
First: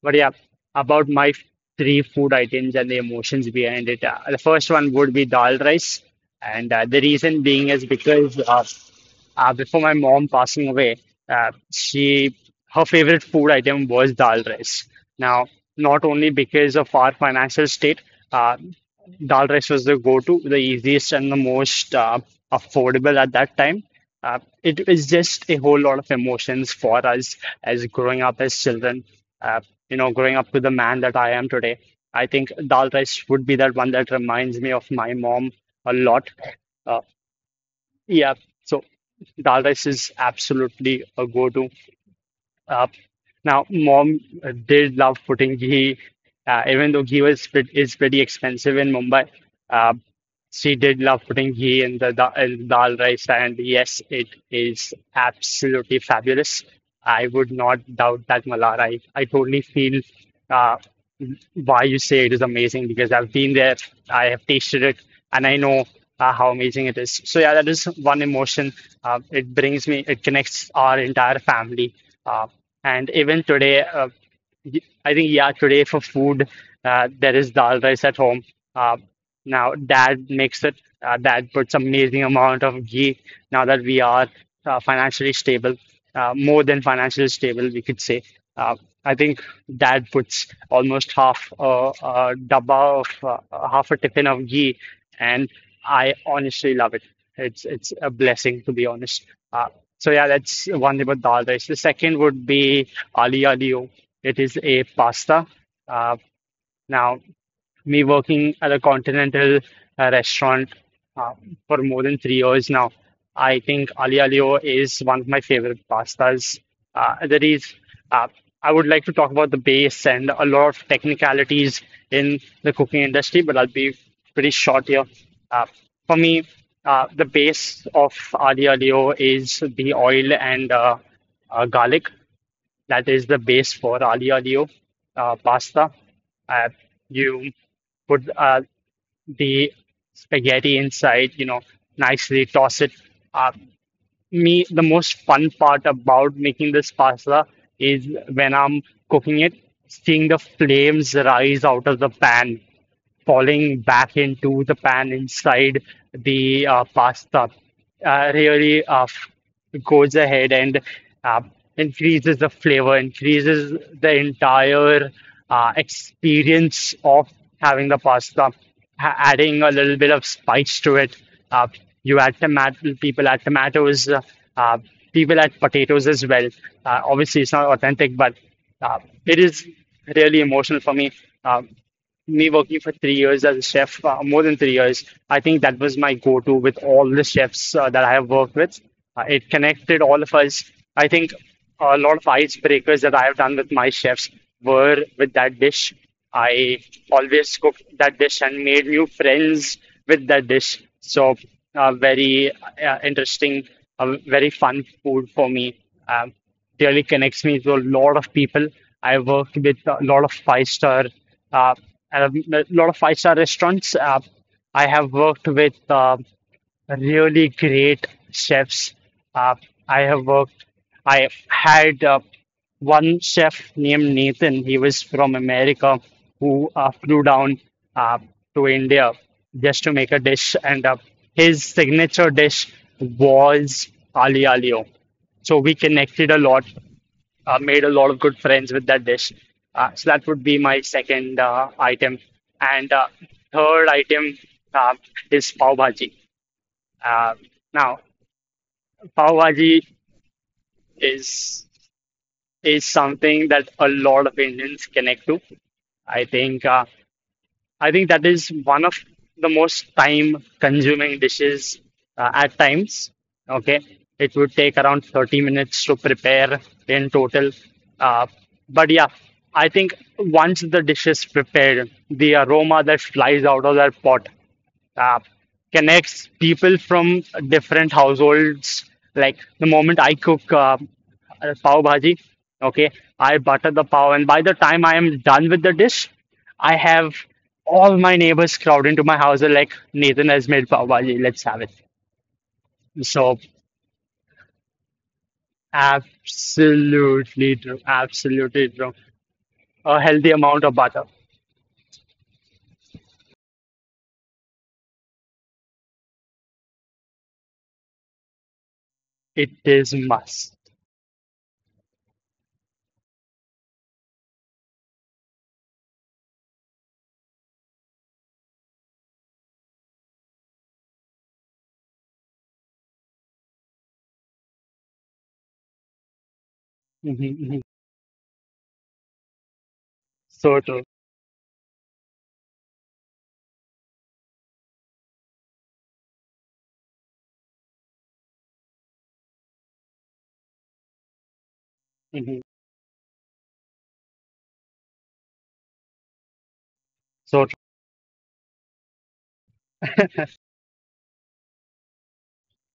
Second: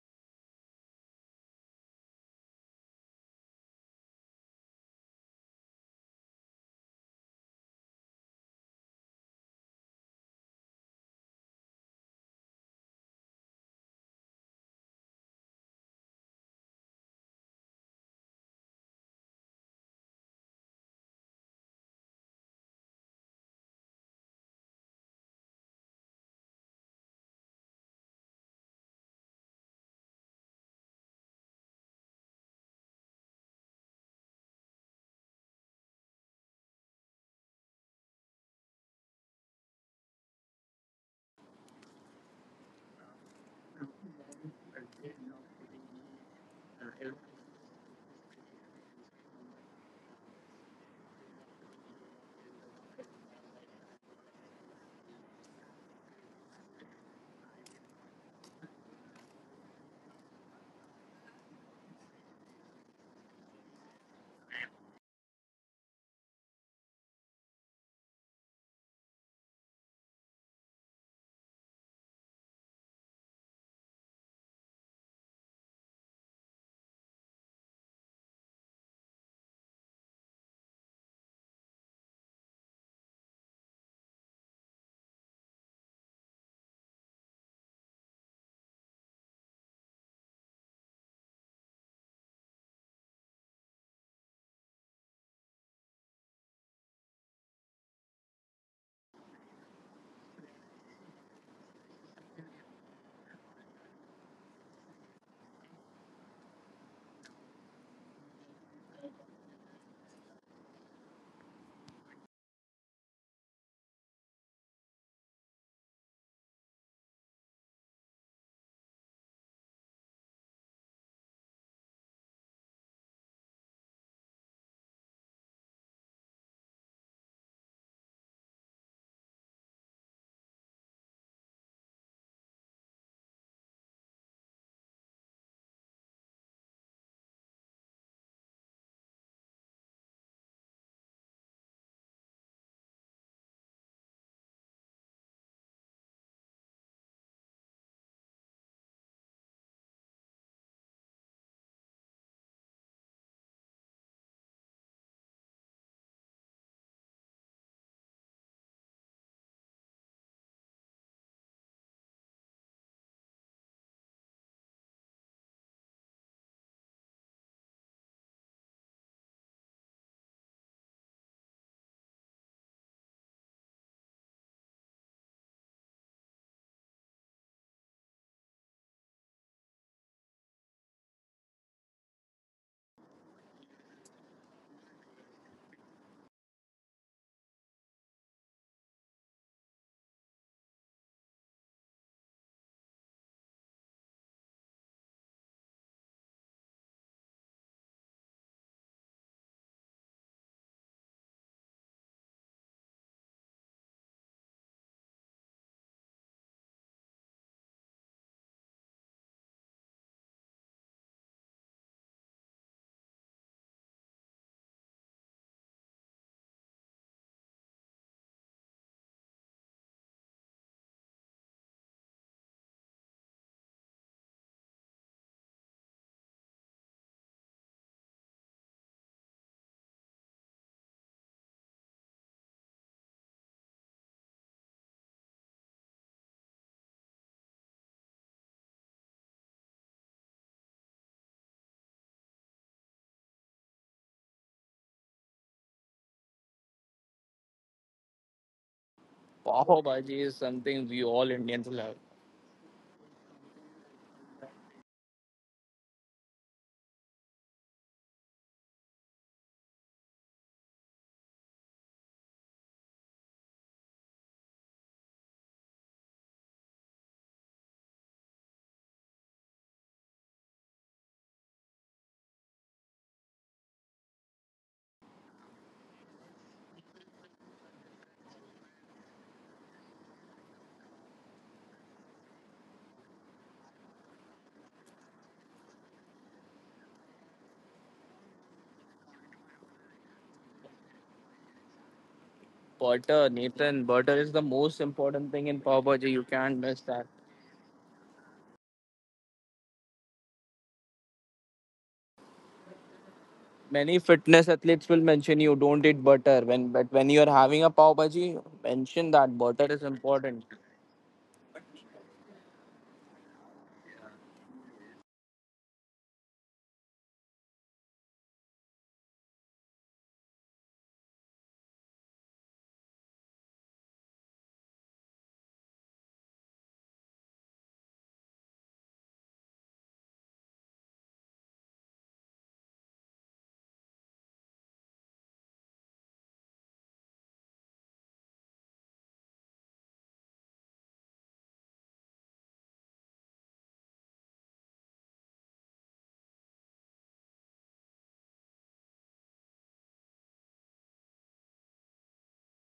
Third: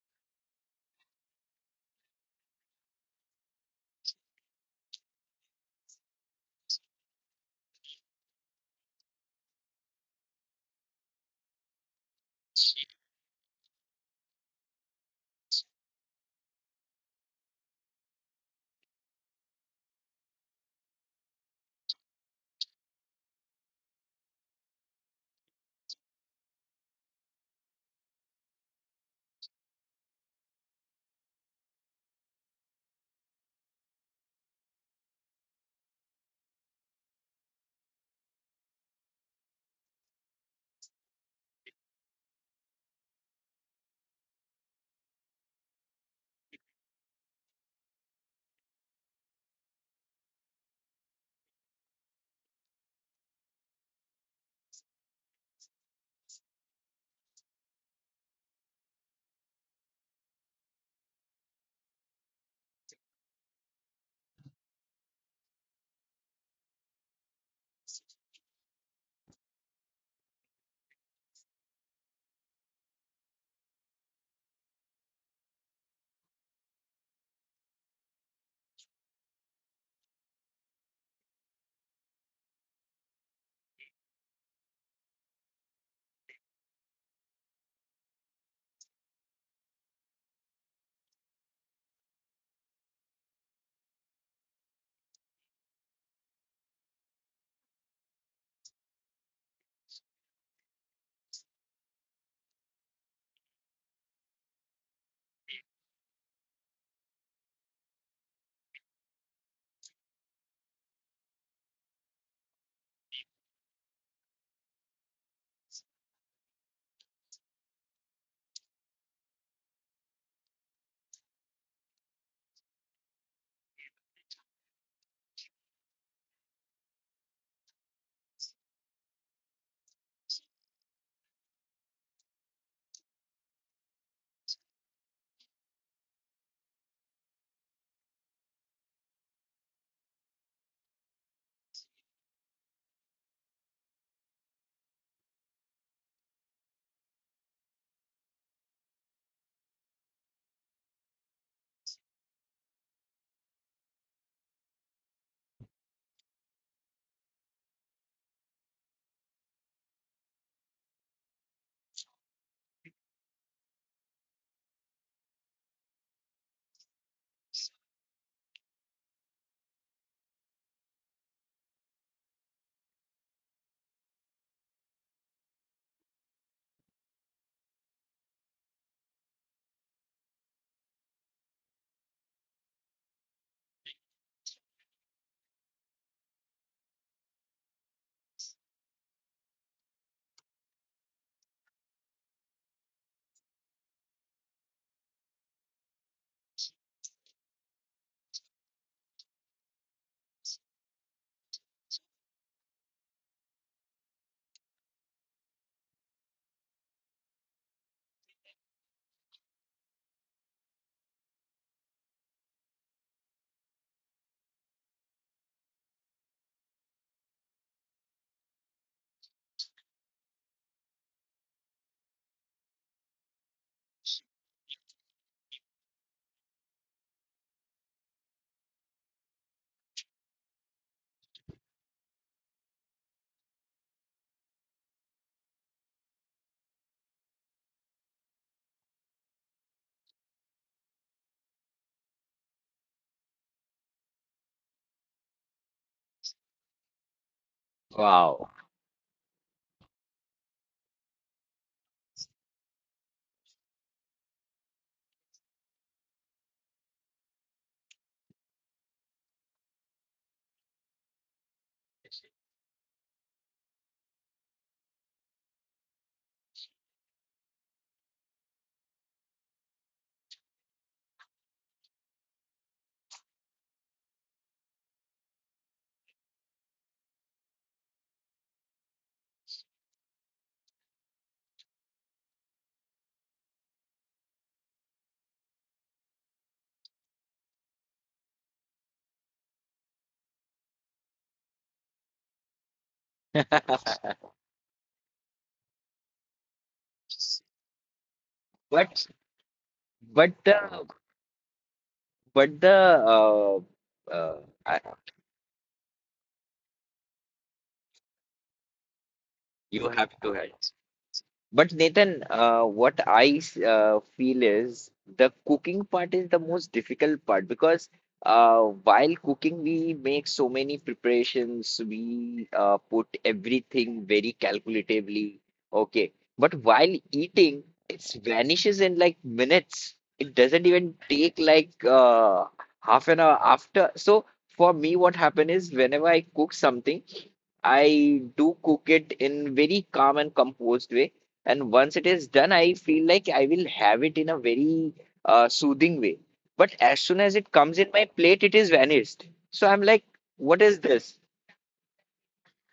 But yeah, about my three food items and the emotions behind it. The first one would be dal rice, and the reason being is because before my mom passing away, she her favorite food item was dal rice. Now, not only because of our financial state. Uh, Dal rice was the go-to, the easiest and the most affordable at that time. It was just a whole lot of emotions for us as growing up as children. Uh, you know, growing up to the man that I am today, I think dal rice would be that one that reminds me of my mom a lot. Uh, yeah, so dal rice is absolutely a go-to. Uh, Now, mom did love putting ghee, even though ghee was is pretty expensive in Mumbai. Uh, she did love putting ghee in the da in dal rice, and yes, it is absolutely fabulous. I would not doubt that, Malar. I totally feel uh, why you say it is amazing because I've been there, I have tasted it, and I know how amazing it is. So yeah, that is one emotion. It brings me, it connects our entire family. Uh, and even today, I think yeah, today for food, there is dal rice at home. Uh, Now dad makes it. Dad puts amazing amount of ghee. Now that we are financially stable, more than financially stable, we could say. Uh, I think dad puts almost a dabba of half a tiffin of ghee, and I honestly love it. It's a blessing to be honest. Uh, so yeah, that's one about dal rice. The second would be ali alio. It is a pasta. Uh, now, Me working at a continental restaurant uh, for more than 3 years now, I think Ali Alio is one of my favorite pastas. Uh, there is, uh, I would like to talk about the base and a lot of technicalities in the cooking industry, but I'll be pretty short here. Uh, for me, the base of Ali Alio is the oil and garlic. That is the base for Ali olio pasta. Uh, you put the spaghetti inside, you know, nicely toss it. Uh, Me, the most fun part about making this pasta is when I'm cooking it, seeing the flames rise out of the pan falling back into the pan inside the pasta really goes ahead and uh, increases the flavor, increases the entire experience of having the pasta, adding a little bit of spice to it. Uh, you add tomato, people add tomatoes, uh, people add potatoes as well. Obviously, it's not authentic, but uh, it is really emotional for me. Uh, Me working for 3 years as a chef, more than 3 years, I think that was my go-to with all the chefs that I have worked with. It connected all of us. I think a lot of icebreakers that I have done with my chefs were with that dish. I always cooked that dish and made new friends with that dish. So, very interesting, very fun food for me. Um, Really connects me to a lot of people. I worked with a lot of uh, five-star restaurants. I have worked with really great chefs. Uh, I have worked, I had one chef named Nathan. He was from America who flew down uh, to India just to make a dish, and his signature dish was ali alio. So we connected a lot, made a lot of good friends with that dish. So that would be my second item. And third item uh, is pav bhaji. Uh, now,
Wow.
Pav
Pav
bhaji
bhaji is something we all
is
Indians love.
is something that a lot of Indians connect to. I think uh, I think that is one of the most time-consuming dishes at times. Okay, it would take around 30 minutes to prepare in total. Uh, but yeah, I think once the dish is prepared, the aroma that flies out of that pot uh, connects people from different households. Like the moment I cook pav bhaji, okay, I butter the pav, and by the time I am done with the dish, I have all my neighbors crowd into my house. They like, Nathan has made pav bhaji, let's have it.
Butter,
So,
Nathan, butter is the most important thing in pav bhaji. You can't miss that.
absolutely true, absolutely true.
But
A healthy
but
amount of
the
butter,
but the uh,
Many
uh,
fitness
I-
athletes will mention you don't eat butter when but when you're having a pav bhaji, mention that
it
butter is
you
is
have to
important.
have.
must.
But Nathan, what I feel is the cooking part is the most difficult part because uh, while cooking, we make so many preparations. We put everything very calculatively. Okay. But while
Mhm, mhm.
eating, it vanishes in like minutes. It
So
doesn't
true.
even take like half an hour after. So for me, what happened is whenever I cook something, I do cook it in very calm and composed way. And once it is
Hmm,
done, I feel like I will have it in a very soothing way. But as soon as
so
it
true.
comes in my plate, it is vanished. So I'm like, what is this?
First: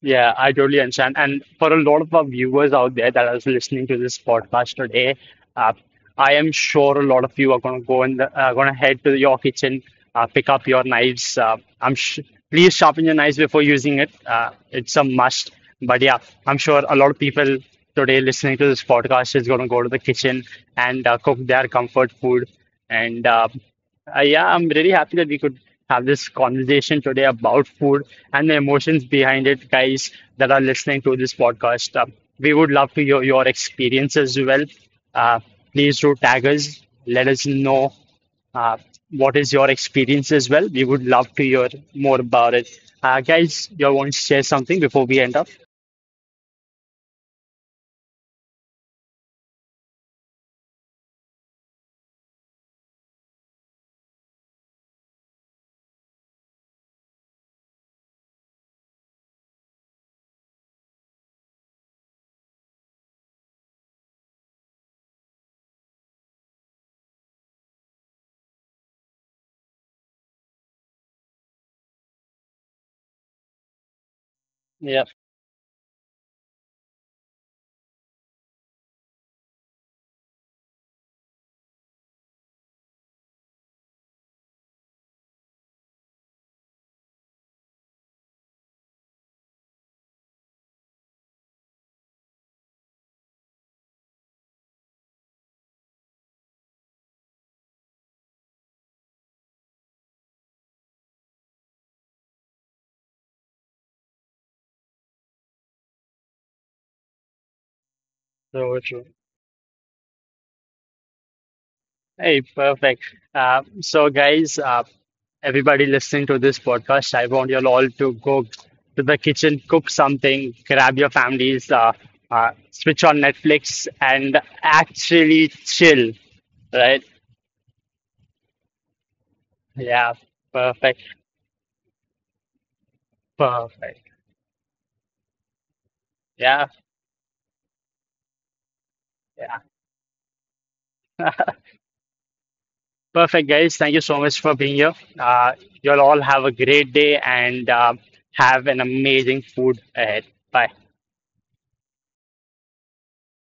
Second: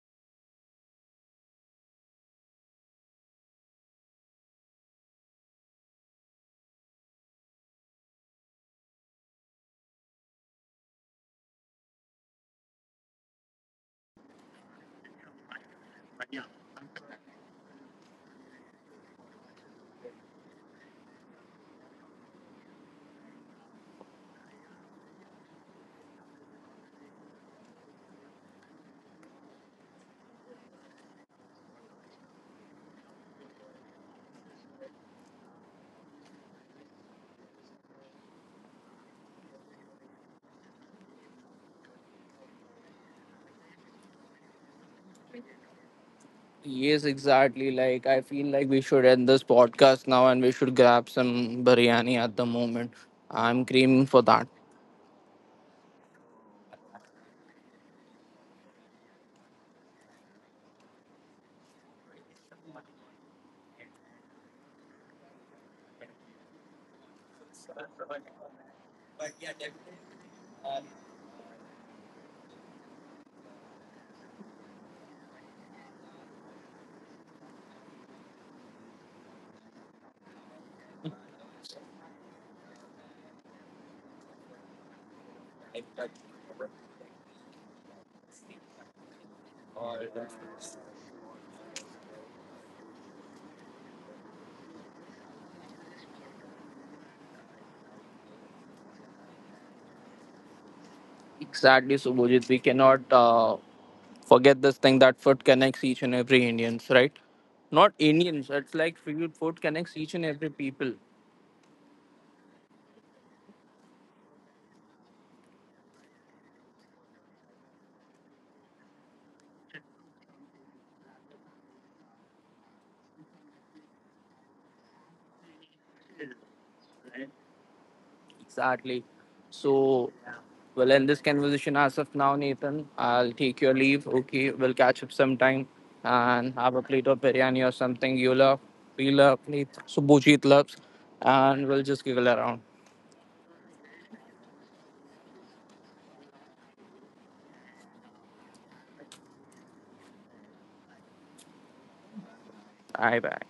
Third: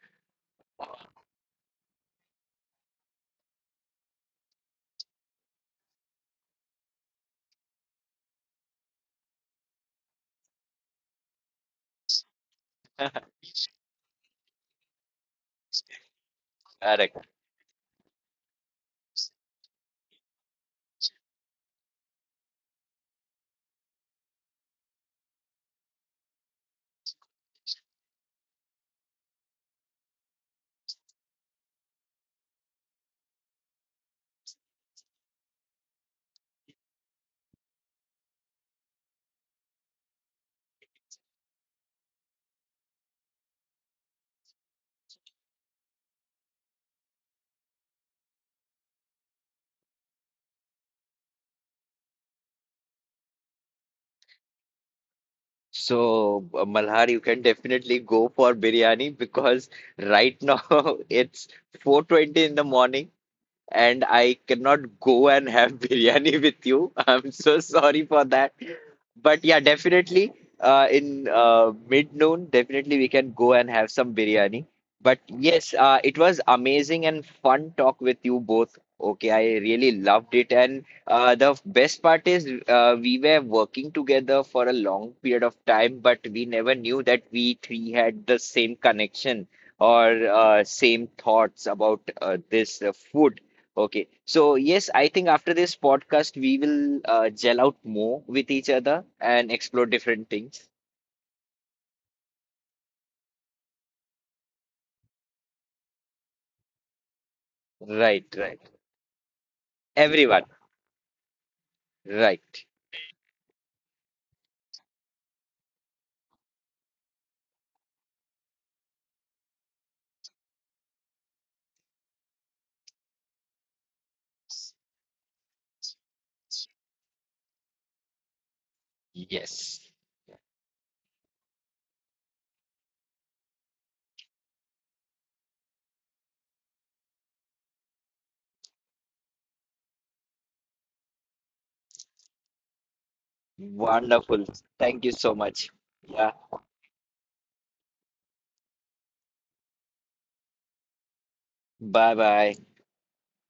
Yeah, I totally understand. And for a lot of our viewers out there that are listening to this podcast today, uh, I am sure a lot of you are going to go and going to head to your kitchen, pick up your knives. I'm sh Please sharpen your knives before using it. It's a must. But yeah, I'm sure a lot of
Correct.
people today listening to this podcast is going to go to the kitchen and cook their comfort food. And yeah, I'm really happy that we could have this conversation today about food and the emotions behind it, guys that are listening to this podcast. We would love to hear your experience as well. Uh, Please do tag us. Let us know uh, what is your experience as well. We would love to hear more about it. Guys, you want to share something before we end up?
Yes, exactly. Like I feel like we should end this podcast now and we should grab some biryani at the moment. I'm craving for that.
So, Malhar, you can definitely go for biryani because right now it's 4:20 in the morning and I cannot go and have biryani with you. I'm so sorry for that. But yeah, definitely in mid noon, definitely we can go and have some biryani.
Yeah,
But yes, it was amazing and fun talk with you both. Okay, I really loved it. And the best part is we were working together for a long period of time, but we never knew that we three had the same connection or same thoughts about this food. Okay. So, yes, I think after this podcast, we will gel out more with each other and explore different things.
Exactly, Subhujit. We cannot forget this thing that food connects each and every Indians, right? Not
Right,
Indians.
right.
It's
so
like
true.
food connects each and
Everyone.
every people.
Hey,
Right.
perfect. So, guys, everybody listening to this podcast, I want you all to go to the kitchen, cook something, grab your families, switch on Netflix, and actually chill, right?
Exactly.
Yes.
So,
Yeah,
we'll
perfect,
end this conversation as of now, Nathan. I'll take your leave.
perfect.
Okay, we'll catch up sometime and
Yeah,
have a plate of biryani or something you love, we love,
yeah,
Nathan. So, Bujit loves, and we'll just giggle around.
perfect, guys. Thank you so much
Wonderful.
for being here.
Thank you so much.
You'll all
Yeah.
have a great day and have an amazing food ahead. Bye.
Bye bye.
Bye bye.